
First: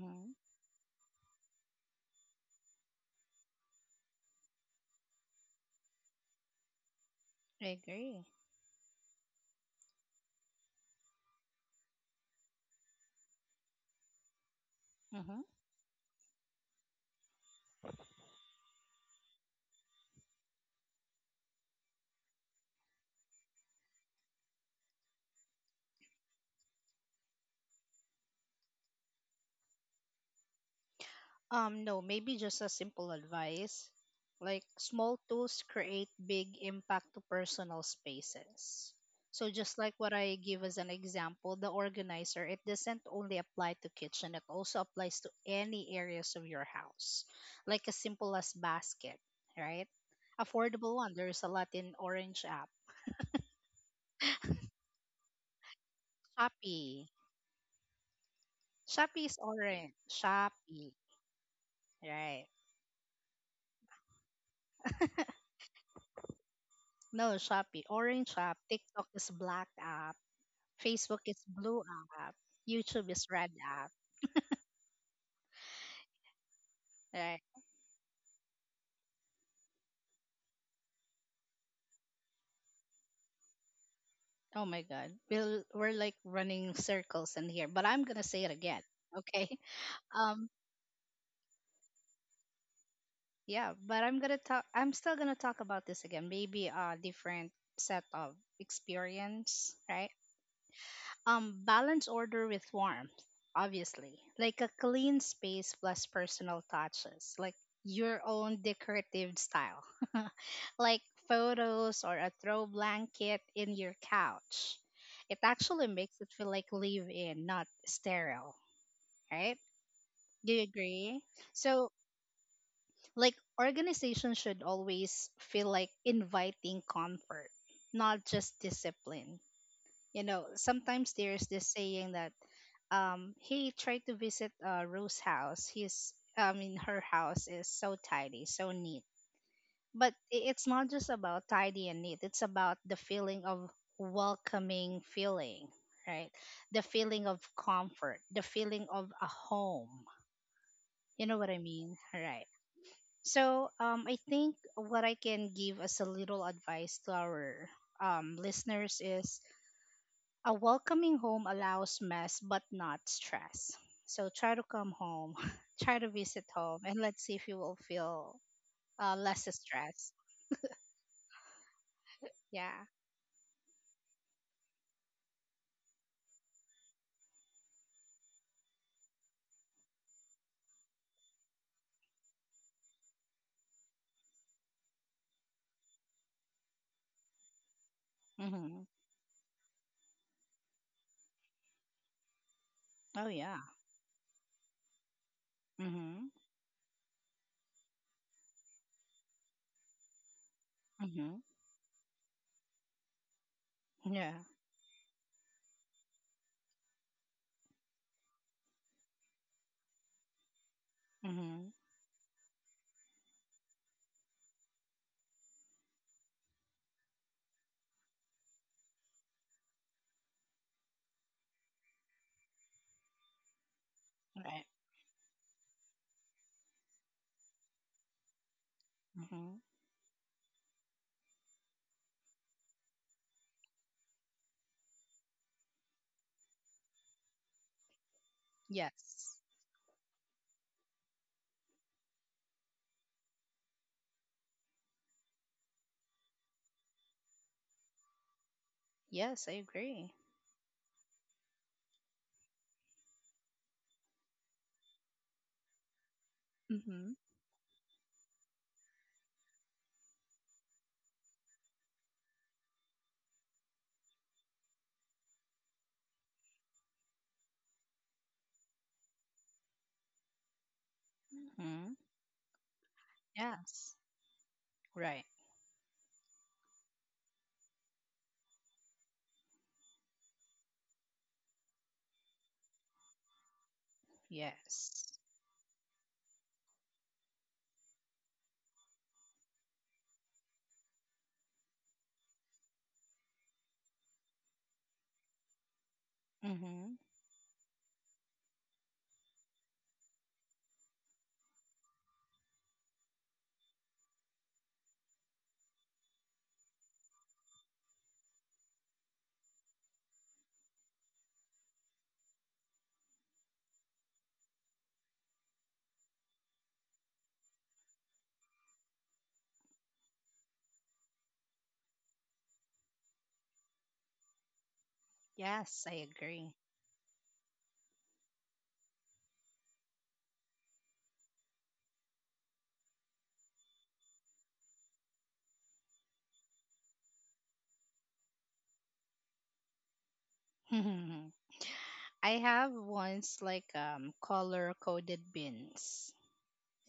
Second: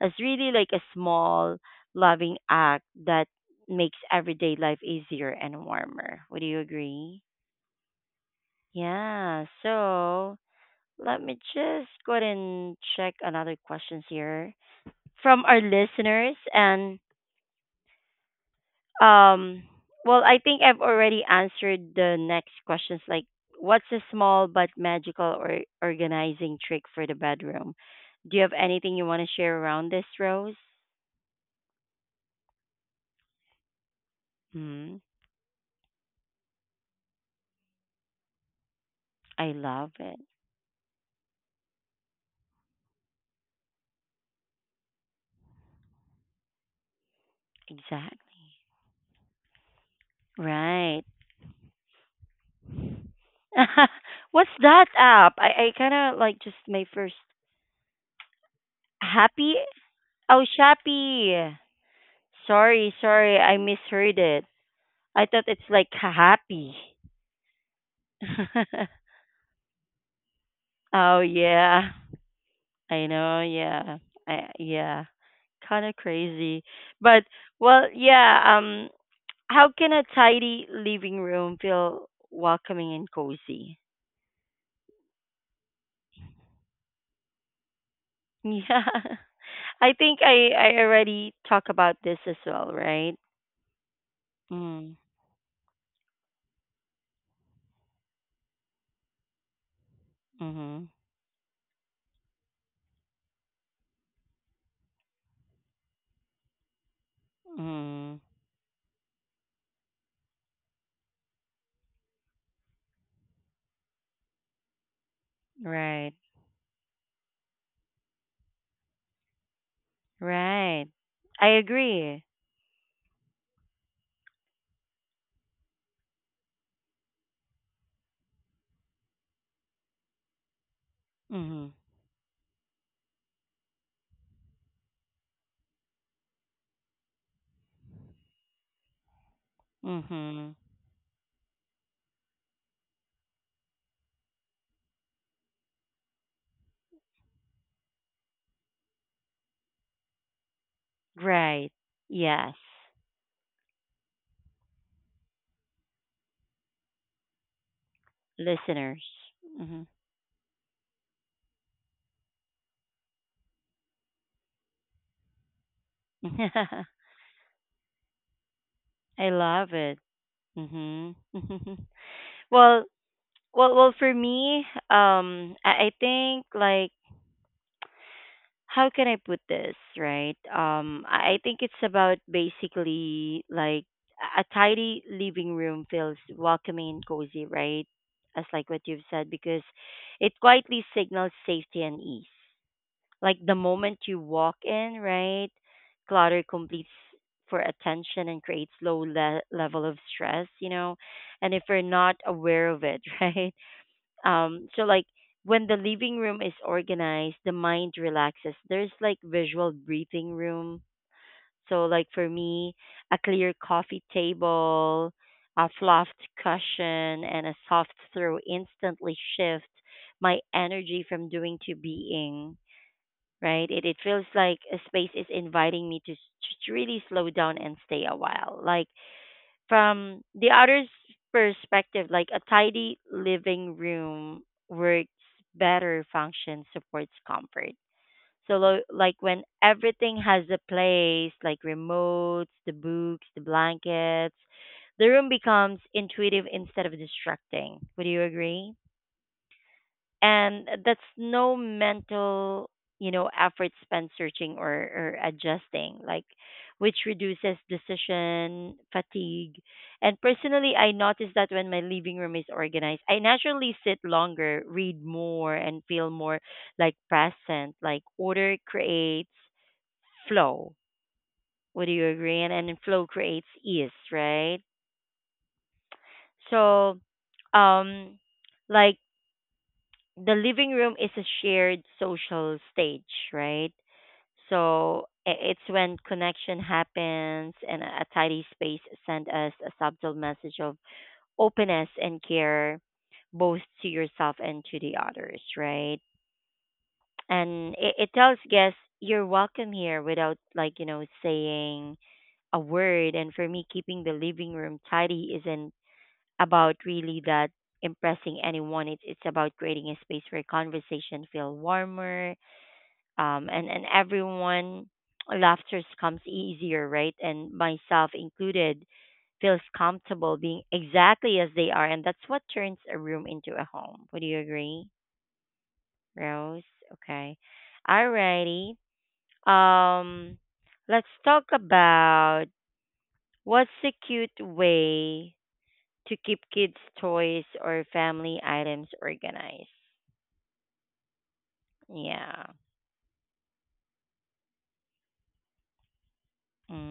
Speaker 1: as really like a small loving act that makes everyday life easier and warmer. Would you agree?
Speaker 2: I agree.
Speaker 1: Yeah, so let me just go ahead and check another questions here
Speaker 2: Mhm.
Speaker 1: from our listeners. And Um, well, I think I've already answered the next questions. Like, what's a small but magical or organizing trick for the bedroom? Do you have anything you want to share around this, Rose?
Speaker 2: Um, no, maybe just a simple advice. Like,
Speaker 1: Hmm.
Speaker 2: small tools create big impact to personal spaces. So
Speaker 1: I
Speaker 2: just
Speaker 1: love
Speaker 2: like what
Speaker 1: it.
Speaker 2: I give as an example, the organizer, it doesn't only apply to kitchen, it also applies to any areas of your house. Like as simple as
Speaker 1: Exactly.
Speaker 2: basket, right? Affordable
Speaker 1: Right.
Speaker 2: one. There's a lot in orange app.
Speaker 1: What's that app? I, I kind of like just my
Speaker 2: Shopee.
Speaker 1: first
Speaker 2: Shopee is
Speaker 1: happy.
Speaker 2: orange.
Speaker 1: Oh,
Speaker 2: Shopee.
Speaker 1: Shopee.
Speaker 2: Right.
Speaker 1: Sorry, sorry, I misheard it. I thought it's like happy.
Speaker 2: No, Shopee. Orange app. TikTok is black app.
Speaker 1: Oh
Speaker 2: Facebook is blue
Speaker 1: yeah.
Speaker 2: app.
Speaker 1: I
Speaker 2: YouTube is
Speaker 1: know,
Speaker 2: red app.
Speaker 1: yeah. I, yeah. Kind of crazy. But
Speaker 2: Right?
Speaker 1: well, yeah, um how can a tidy living room feel welcoming and cozy?
Speaker 2: Oh my God. We'll, we're like running circles in here, but I'm going to say it again.
Speaker 1: Yeah.
Speaker 2: Okay.
Speaker 1: I think
Speaker 2: Um,
Speaker 1: I I already talked about this as well, right?
Speaker 2: yeah, but I'm going to talk, I'm
Speaker 1: Mm.
Speaker 2: still going to talk about this again. Maybe a different set of experience, right?
Speaker 1: Mhm.
Speaker 2: Um, balance order with warmth, obviously. Like a clean space plus personal touches, like
Speaker 1: Mhm.
Speaker 2: your own decorative style, like photos or a throw blanket in your couch. It actually
Speaker 1: Right.
Speaker 2: makes it feel like live in, not sterile, right? Do you
Speaker 1: Right.
Speaker 2: agree?
Speaker 1: I
Speaker 2: So,
Speaker 1: agree.
Speaker 2: like, organization should always feel like inviting comfort, not just discipline. You know, sometimes there's this
Speaker 1: Mhm.
Speaker 2: saying that um he tried to visit uh Rose house. His, I mean, her house is so tidy, so neat. But i-
Speaker 1: Mhm.
Speaker 2: it's not just about tidy and neat. It's about the feeling of welcoming feeling, right? The feeling of comfort, the feeling of a home. You know what I
Speaker 1: Right.
Speaker 2: mean? Right.
Speaker 1: Yes.
Speaker 2: So um I think what I can give as a little advice to our um listeners
Speaker 1: Listeners.
Speaker 2: is,
Speaker 1: Mhm.
Speaker 2: a welcoming home allows mess but not stress. So try to come home, try to visit home, and let's see if you will feel uh,
Speaker 1: I
Speaker 2: less
Speaker 1: love it.
Speaker 2: stress.
Speaker 1: Mhm. well,
Speaker 2: Yeah.
Speaker 1: well, well. For me, um, I, I think like how can I put this, right? Um, I, I think it's about basically like a a tidy living room feels welcoming and cozy, right? As like what
Speaker 2: Mm-hmm.
Speaker 1: you've said, because it quietly signals safety and ease.
Speaker 2: Oh,
Speaker 1: Like the
Speaker 2: yeah.
Speaker 1: moment you walk in, right?
Speaker 2: Mm-hmm.
Speaker 1: Clutter completes for attention and creates low le- level of stress, you know,
Speaker 2: Mm-hmm.
Speaker 1: and if we're not aware of it, right?
Speaker 2: Yeah.
Speaker 1: Um, so like when the living room is organized, the mind relaxes. There's like visual breathing room.
Speaker 2: Mm-hmm.
Speaker 1: So like for me, a clear coffee table, a fluffed cushion, and a soft throw instantly shift my energy from doing to being, right? It, it feels like
Speaker 2: Right.
Speaker 1: a space is inviting me to, s- to really slow down and stay a while. Like
Speaker 2: Mm-hmm.
Speaker 1: from the other's perspective, like a tidy living room works better, function supports comfort. So lo- like
Speaker 2: Yes.
Speaker 1: when everything has a place, like remotes, the books, the blankets, the room becomes intuitive instead of distracting. Would you agree?
Speaker 2: Yes, I agree.
Speaker 1: And that's no mental, you know, effort spent searching or, or adjusting, like, which
Speaker 2: Mm-hmm.
Speaker 1: reduces decision fatigue. And personally, I notice that when my living room is organized, I naturally sit longer, read more, and feel more like present. Like order creates flow. Would
Speaker 2: Mm-hmm.
Speaker 1: you agree? And, and flow creates ease,
Speaker 2: Yes.
Speaker 1: right?
Speaker 2: Right.
Speaker 1: So um like the living room is a shared social stage, right?
Speaker 2: Yes.
Speaker 1: So i- it's when connection happens, and a a tidy space send us a subtle message of openness and care, both to yourself and to the others, right?
Speaker 2: Mm-hmm.
Speaker 1: And it, it tells guests you're welcome here without like, you know, saying a word. And for me, keeping the living room tidy isn't about really that impressing anyone. It's it's about creating a space where conversation feel warmer, um, and and everyone laughter comes easier, right? And myself included, feels comfortable being exactly as they are, and that's what turns a room into a home. Would you agree,
Speaker 2: Yes, I agree.
Speaker 1: Rose? Okay, alrighty. Um, let's talk about what's a cute way to keep kids' toys or family items organized.
Speaker 2: I
Speaker 1: Yeah.
Speaker 2: have once like um color coded bins.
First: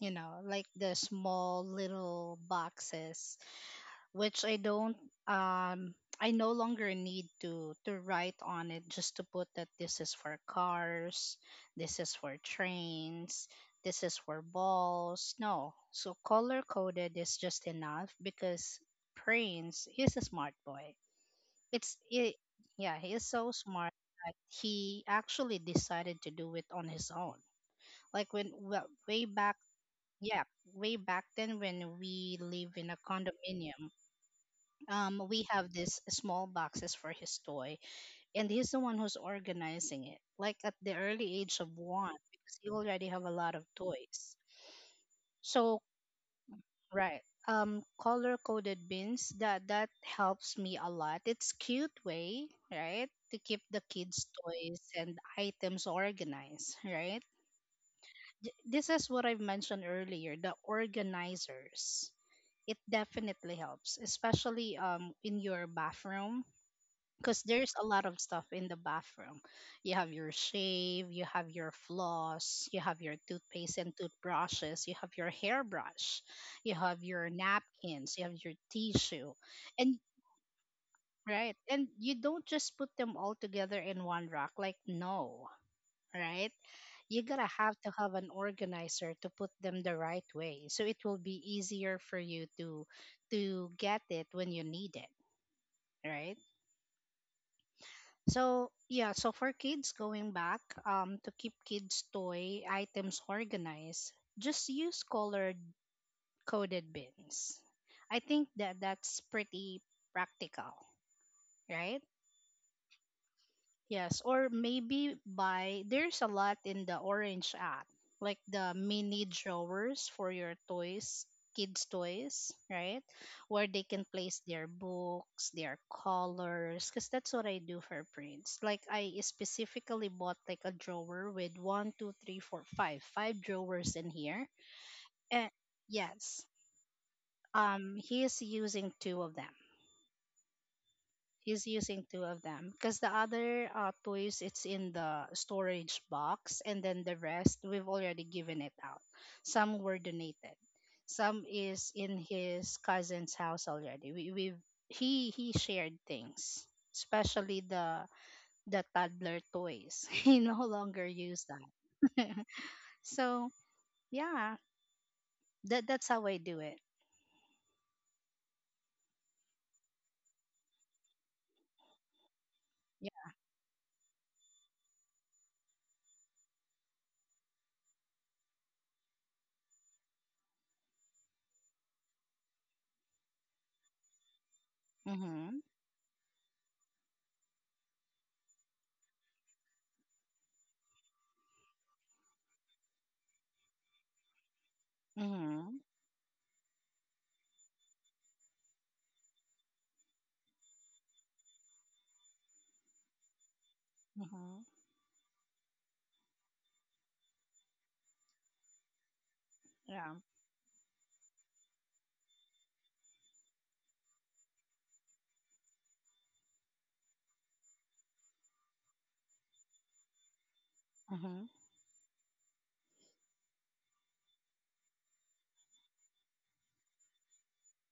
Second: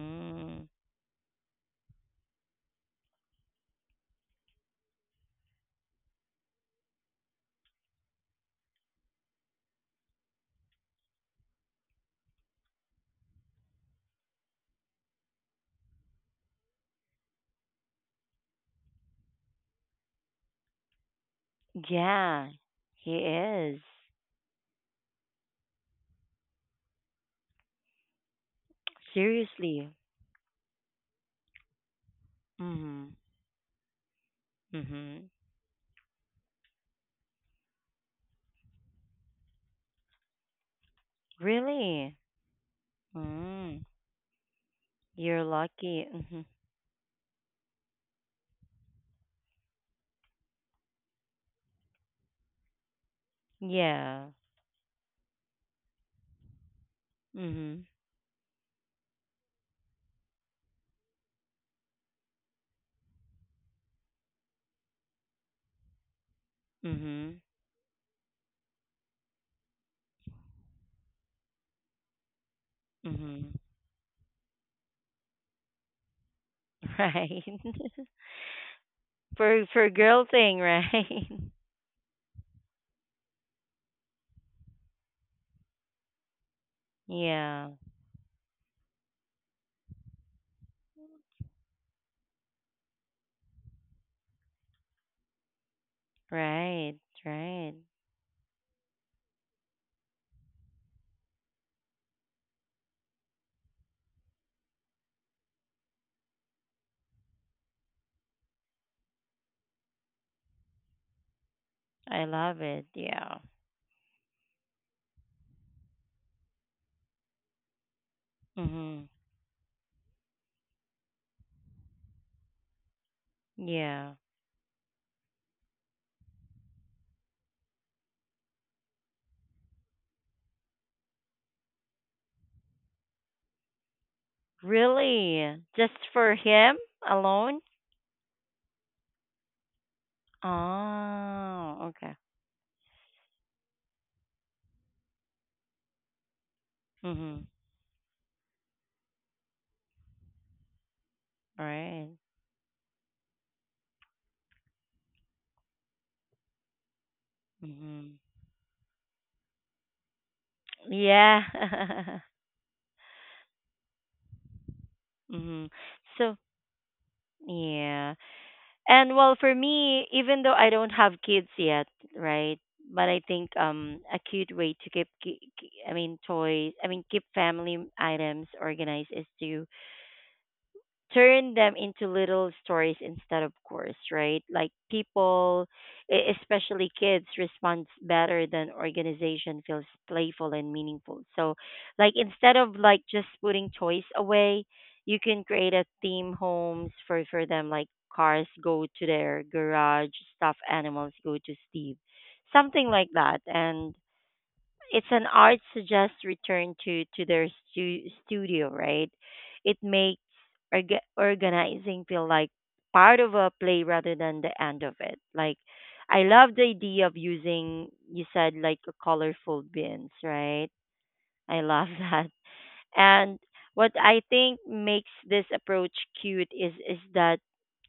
Speaker 2: You know, like the small little boxes, which I don't, um, I no longer need to to write on it just to put that this is for cars, this is for trains, this is for balls. No, so color coded is just enough because Prince is a smart boy. It's it,
Speaker 1: Yeah,
Speaker 2: yeah, he
Speaker 1: he
Speaker 2: is so
Speaker 1: is.
Speaker 2: smart that he actually decided to do it on his own, like when, well, way back,
Speaker 1: Seriously.
Speaker 2: yeah, way back then when we live in a
Speaker 1: Mhm.
Speaker 2: condominium, um,
Speaker 1: Mhm.
Speaker 2: we have these small boxes for his toy, and he's the one who's organizing it. Like at the early age of one,
Speaker 1: Really?
Speaker 2: because he already have a lot of
Speaker 1: Mm.
Speaker 2: toys.
Speaker 1: You're
Speaker 2: So
Speaker 1: lucky. Mhm.
Speaker 2: right, um, color coded bins, that that helps me a lot. It's cute way, right, to keep the kids'
Speaker 1: Yeah.
Speaker 2: toys and items organized, right?
Speaker 1: Mhm.
Speaker 2: Th- This is what I've mentioned earlier, the organizers, it definitely helps, especially um in your bathroom
Speaker 1: Mhm.
Speaker 2: because there's a lot of stuff in the bathroom. You have your shave, you have your floss, you have your
Speaker 1: Mhm.
Speaker 2: toothpaste and toothbrushes, you have your hairbrush, you have your
Speaker 1: Right.
Speaker 2: napkins, you have your tissue.
Speaker 1: for for
Speaker 2: And
Speaker 1: girl thing, right?
Speaker 2: right, and you don't just put them all together in one rack like no, right? You're gonna
Speaker 1: Yeah.
Speaker 2: have to have an organizer to put them the right way so it will be easier for you to to get it when you need it, right?
Speaker 1: Right. Right.
Speaker 2: So yeah, so for kids, going back um to keep kids toy items organized, just use colored coded bins. I think that that's pretty practical, right?
Speaker 1: I love it. Yeah.
Speaker 2: Yes, or maybe buy. There's a lot in the Orange app, like the
Speaker 1: Mhm.
Speaker 2: mini drawers for your toys, kids' toys, right? Where they can
Speaker 1: Yeah.
Speaker 2: place their books, their colors, because that's what I do for prints. Like, I specifically bought like a drawer with one, two, three, four, five, five drawers in here. And
Speaker 1: Really? Just for
Speaker 2: yes,
Speaker 1: him alone?
Speaker 2: um, he is using two of them. he's
Speaker 1: Oh,
Speaker 2: using
Speaker 1: okay.
Speaker 2: two of them because the other uh, toys it's in the storage box, and then the
Speaker 1: Mhm.
Speaker 2: rest we've already given it out. Some were donated, some is
Speaker 1: Right.
Speaker 2: in his cousin's house already. We, we've he he shared things, especially the
Speaker 1: Mhm.
Speaker 2: the toddler toys. He no longer
Speaker 1: Yeah.
Speaker 2: use that. So yeah,
Speaker 1: Mhm.
Speaker 2: that that's how I
Speaker 1: So,
Speaker 2: do it.
Speaker 1: yeah. And well, for me, even though I don't have kids yet, right? But I
Speaker 2: Yeah.
Speaker 1: think um a cute way to keep, ki- ki- I mean toys, I mean keep family items organized is to turn them into little stories instead of course, right? Like
Speaker 2: Mm-hmm.
Speaker 1: people, e- especially kids, responds better than organization feels playful and meaningful. So like instead of like just putting toys away, you can create
Speaker 2: Mm-hmm.
Speaker 1: a theme homes for for them, like cars go to their garage, stuffed animals go to Steve, something like that. And
Speaker 2: Mm-hmm.
Speaker 1: it's an art suggest return to to their stu- studio, right? It
Speaker 2: Yeah.
Speaker 1: makes orga- organizing feel like part of a play rather than the end of it. Like I love the idea of using, you said, like a colorful bins, right?
Speaker 2: Mm-hmm.
Speaker 1: I love that. And what I think makes this approach cute is is that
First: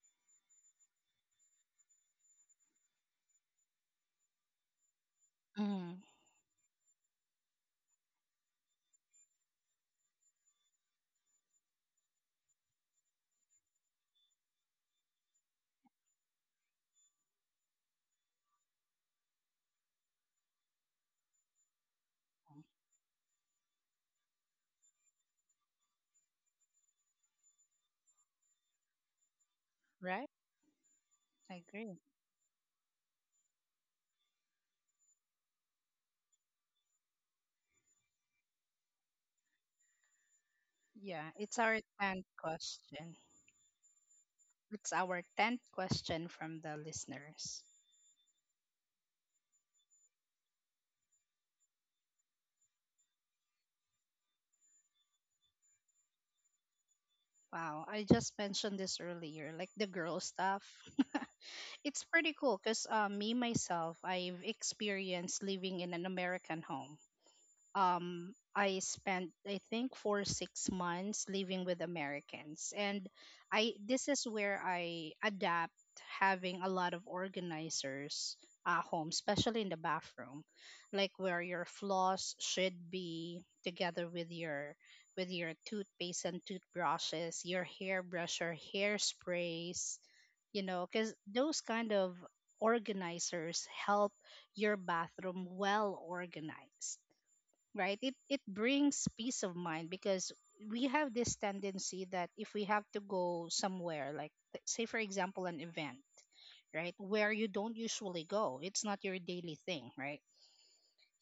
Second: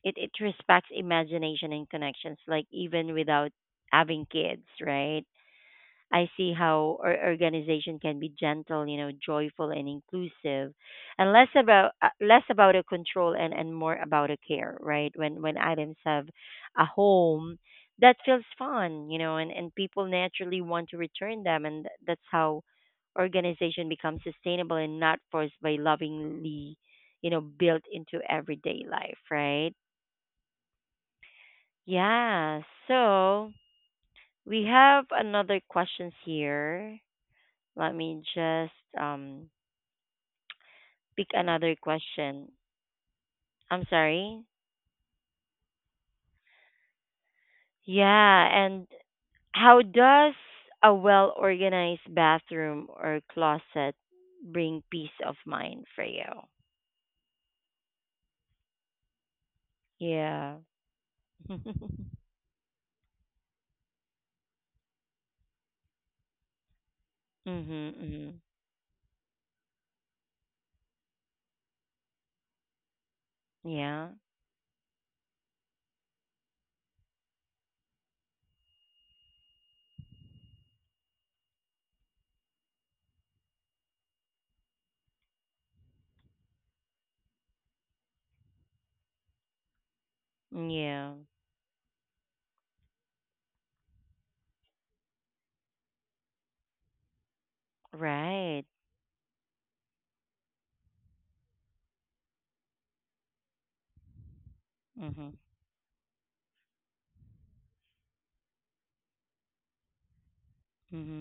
Speaker 1: it, it respects imagination and connections, like even without having kids, right?
Speaker 2: Mm-hmm.
Speaker 1: I see how our organization can be gentle, you know, joyful and inclusive, and less about uh, less about a control and and more about a care, right? When when items have a home, that feels fun, you know, and and people naturally want to return them, and th- that's how organization becomes sustainable and not forced by lovingly, you know, built into everyday life, right?
Speaker 2: Right. I agree.
Speaker 1: Yeah. So we have another questions here. Let me just um pick
Speaker 2: Yeah, it's
Speaker 1: another
Speaker 2: our tenth
Speaker 1: question.
Speaker 2: question.
Speaker 1: I'm sorry.
Speaker 2: It's our tenth question from the listeners.
Speaker 1: Yeah, and how does a well organized bathroom or closet bring peace of mind for you?
Speaker 2: Wow, I just mentioned this earlier, like the girl
Speaker 1: Yeah.
Speaker 2: stuff. It's
Speaker 1: Mhm.
Speaker 2: pretty cool because uh, me myself, I've experienced living in an American home. um
Speaker 1: Mhm.
Speaker 2: I spent I think for six months living with Americans, and I, this
Speaker 1: Yeah.
Speaker 2: is where I adapt having a lot of organizers at home, especially in the bathroom. Like where your floss should be together with your with your toothpaste and toothbrushes, your hairbrush or hairsprays, you know, because
Speaker 1: Yeah.
Speaker 2: those kind of organizers help your bathroom well organized, right? it it
Speaker 1: Right.
Speaker 2: brings peace of mind because we have this tendency that if we have to go somewhere, like th- say for
Speaker 1: Mhm.
Speaker 2: example an event, right, where you don't usually go, it's not your daily thing, right?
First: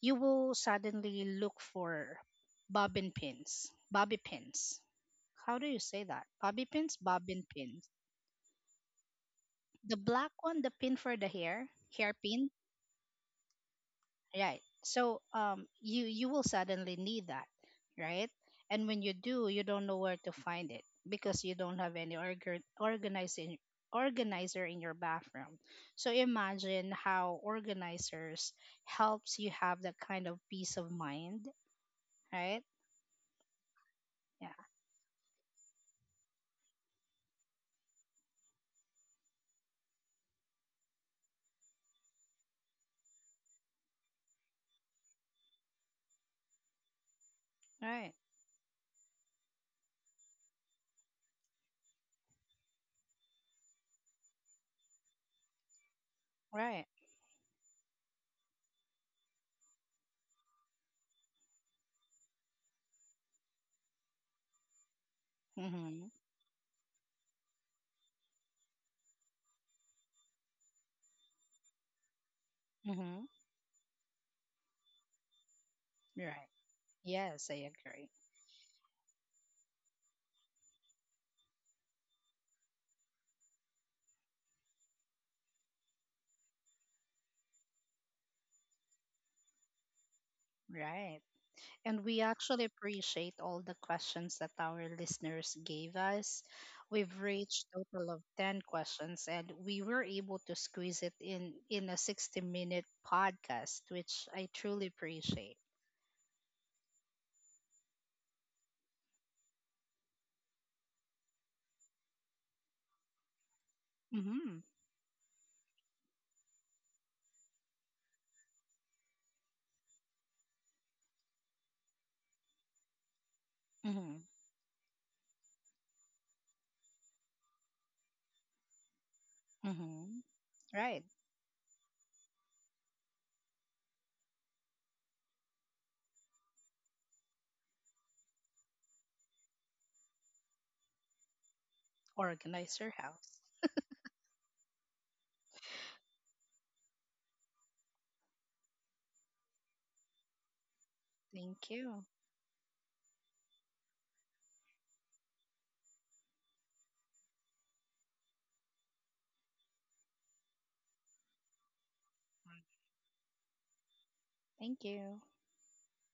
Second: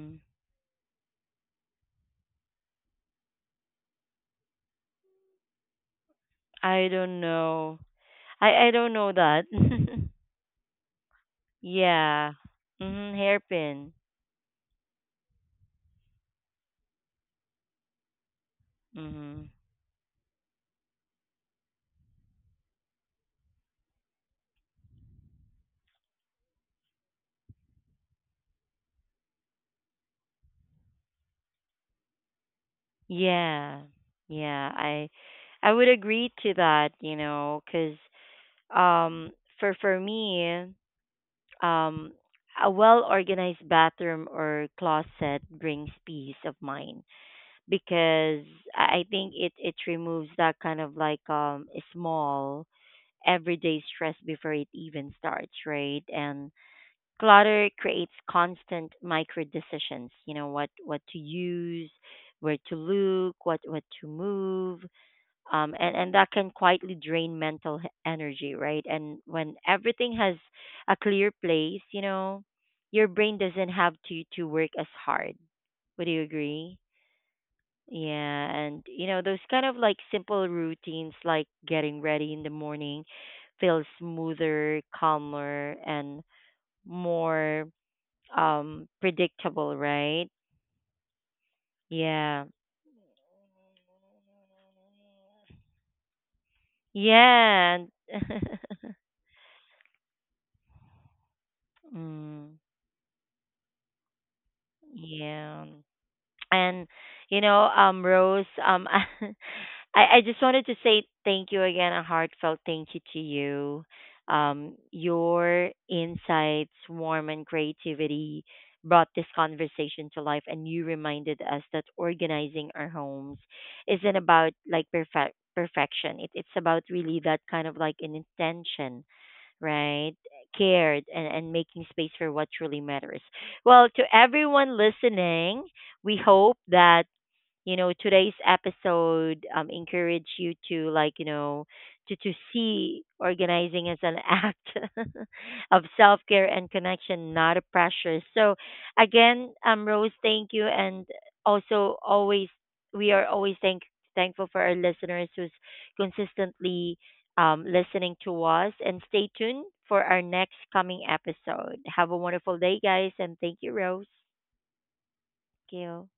Speaker 2: You will suddenly look for bobbin pins, bobby pins, how do you say that, bobby
Speaker 1: I
Speaker 2: pins,
Speaker 1: don't
Speaker 2: bobbin
Speaker 1: know.
Speaker 2: pins,
Speaker 1: I I don't know that.
Speaker 2: the black one, the pin for the hair,
Speaker 1: Yeah.
Speaker 2: hairpin.
Speaker 1: Mhm. Hairpin.
Speaker 2: Right. So um you you will suddenly need that, right? And when you do,
Speaker 1: Mhm.
Speaker 2: you don't know where to find it because you don't have any organ- organizing organizer in your bathroom. So imagine how organizers helps you have that kind of peace of mind, right?
Speaker 1: Yeah,
Speaker 2: Yeah.
Speaker 1: yeah, I I would agree to that, you know, cause um for for me, um a well-organized bathroom or closet brings peace of mind
Speaker 2: Right.
Speaker 1: because I I think it it removes that kind of like um small everyday stress before it even starts, right? And
Speaker 2: Right.
Speaker 1: clutter creates constant micro decisions, you know, what what to use, where to look, what what to move, um, and
Speaker 2: Mhm.
Speaker 1: and that can quietly drain mental h- energy, right? And when everything has a clear place, you know, your
Speaker 2: Mhm.
Speaker 1: brain doesn't have to to work as hard. Would you
Speaker 2: Right.
Speaker 1: agree?
Speaker 2: Yes, I agree.
Speaker 1: Yeah. And you know, those kind of like simple routines like getting ready in the morning feel smoother, calmer, and more um predictable, right?
Speaker 2: Right. And we
Speaker 1: Yeah.
Speaker 2: actually appreciate all the questions that our listeners gave us. We've reached
Speaker 1: Yeah.
Speaker 2: total of ten questions, and we were able to squeeze it in in a sixty
Speaker 1: Mm,
Speaker 2: minute podcast, which I truly appreciate.
Speaker 1: yeah. And you know, um, Rose, um, I, I just wanted to say thank you again, a heartfelt thank you to you.
Speaker 2: Mhm.
Speaker 1: Um, your insights, warmth, and creativity brought this conversation to life, and you reminded us that organizing our homes isn't
Speaker 2: Mhm.
Speaker 1: about like perfect perfection. It, it's about really that kind of like an intention, right?
Speaker 2: Mhm.
Speaker 1: Cared
Speaker 2: Right.
Speaker 1: and, and making space for what truly matters. Well, to everyone listening, we hope that you know today's episode um encourage you to like you know to to
Speaker 2: Organize your
Speaker 1: see
Speaker 2: house.
Speaker 1: organizing as an act of self-care and connection, not a pressure. So again, um Rose, thank you. And
Speaker 2: Thank
Speaker 1: also
Speaker 2: you.
Speaker 1: always, we are always thank thankful for our listeners who's consistently um, listening to us. And stay tuned for our next coming episode. Have a wonderful day, guys, and thank you, Rose.
Speaker 2: Thank you.
Speaker 1: Thank you.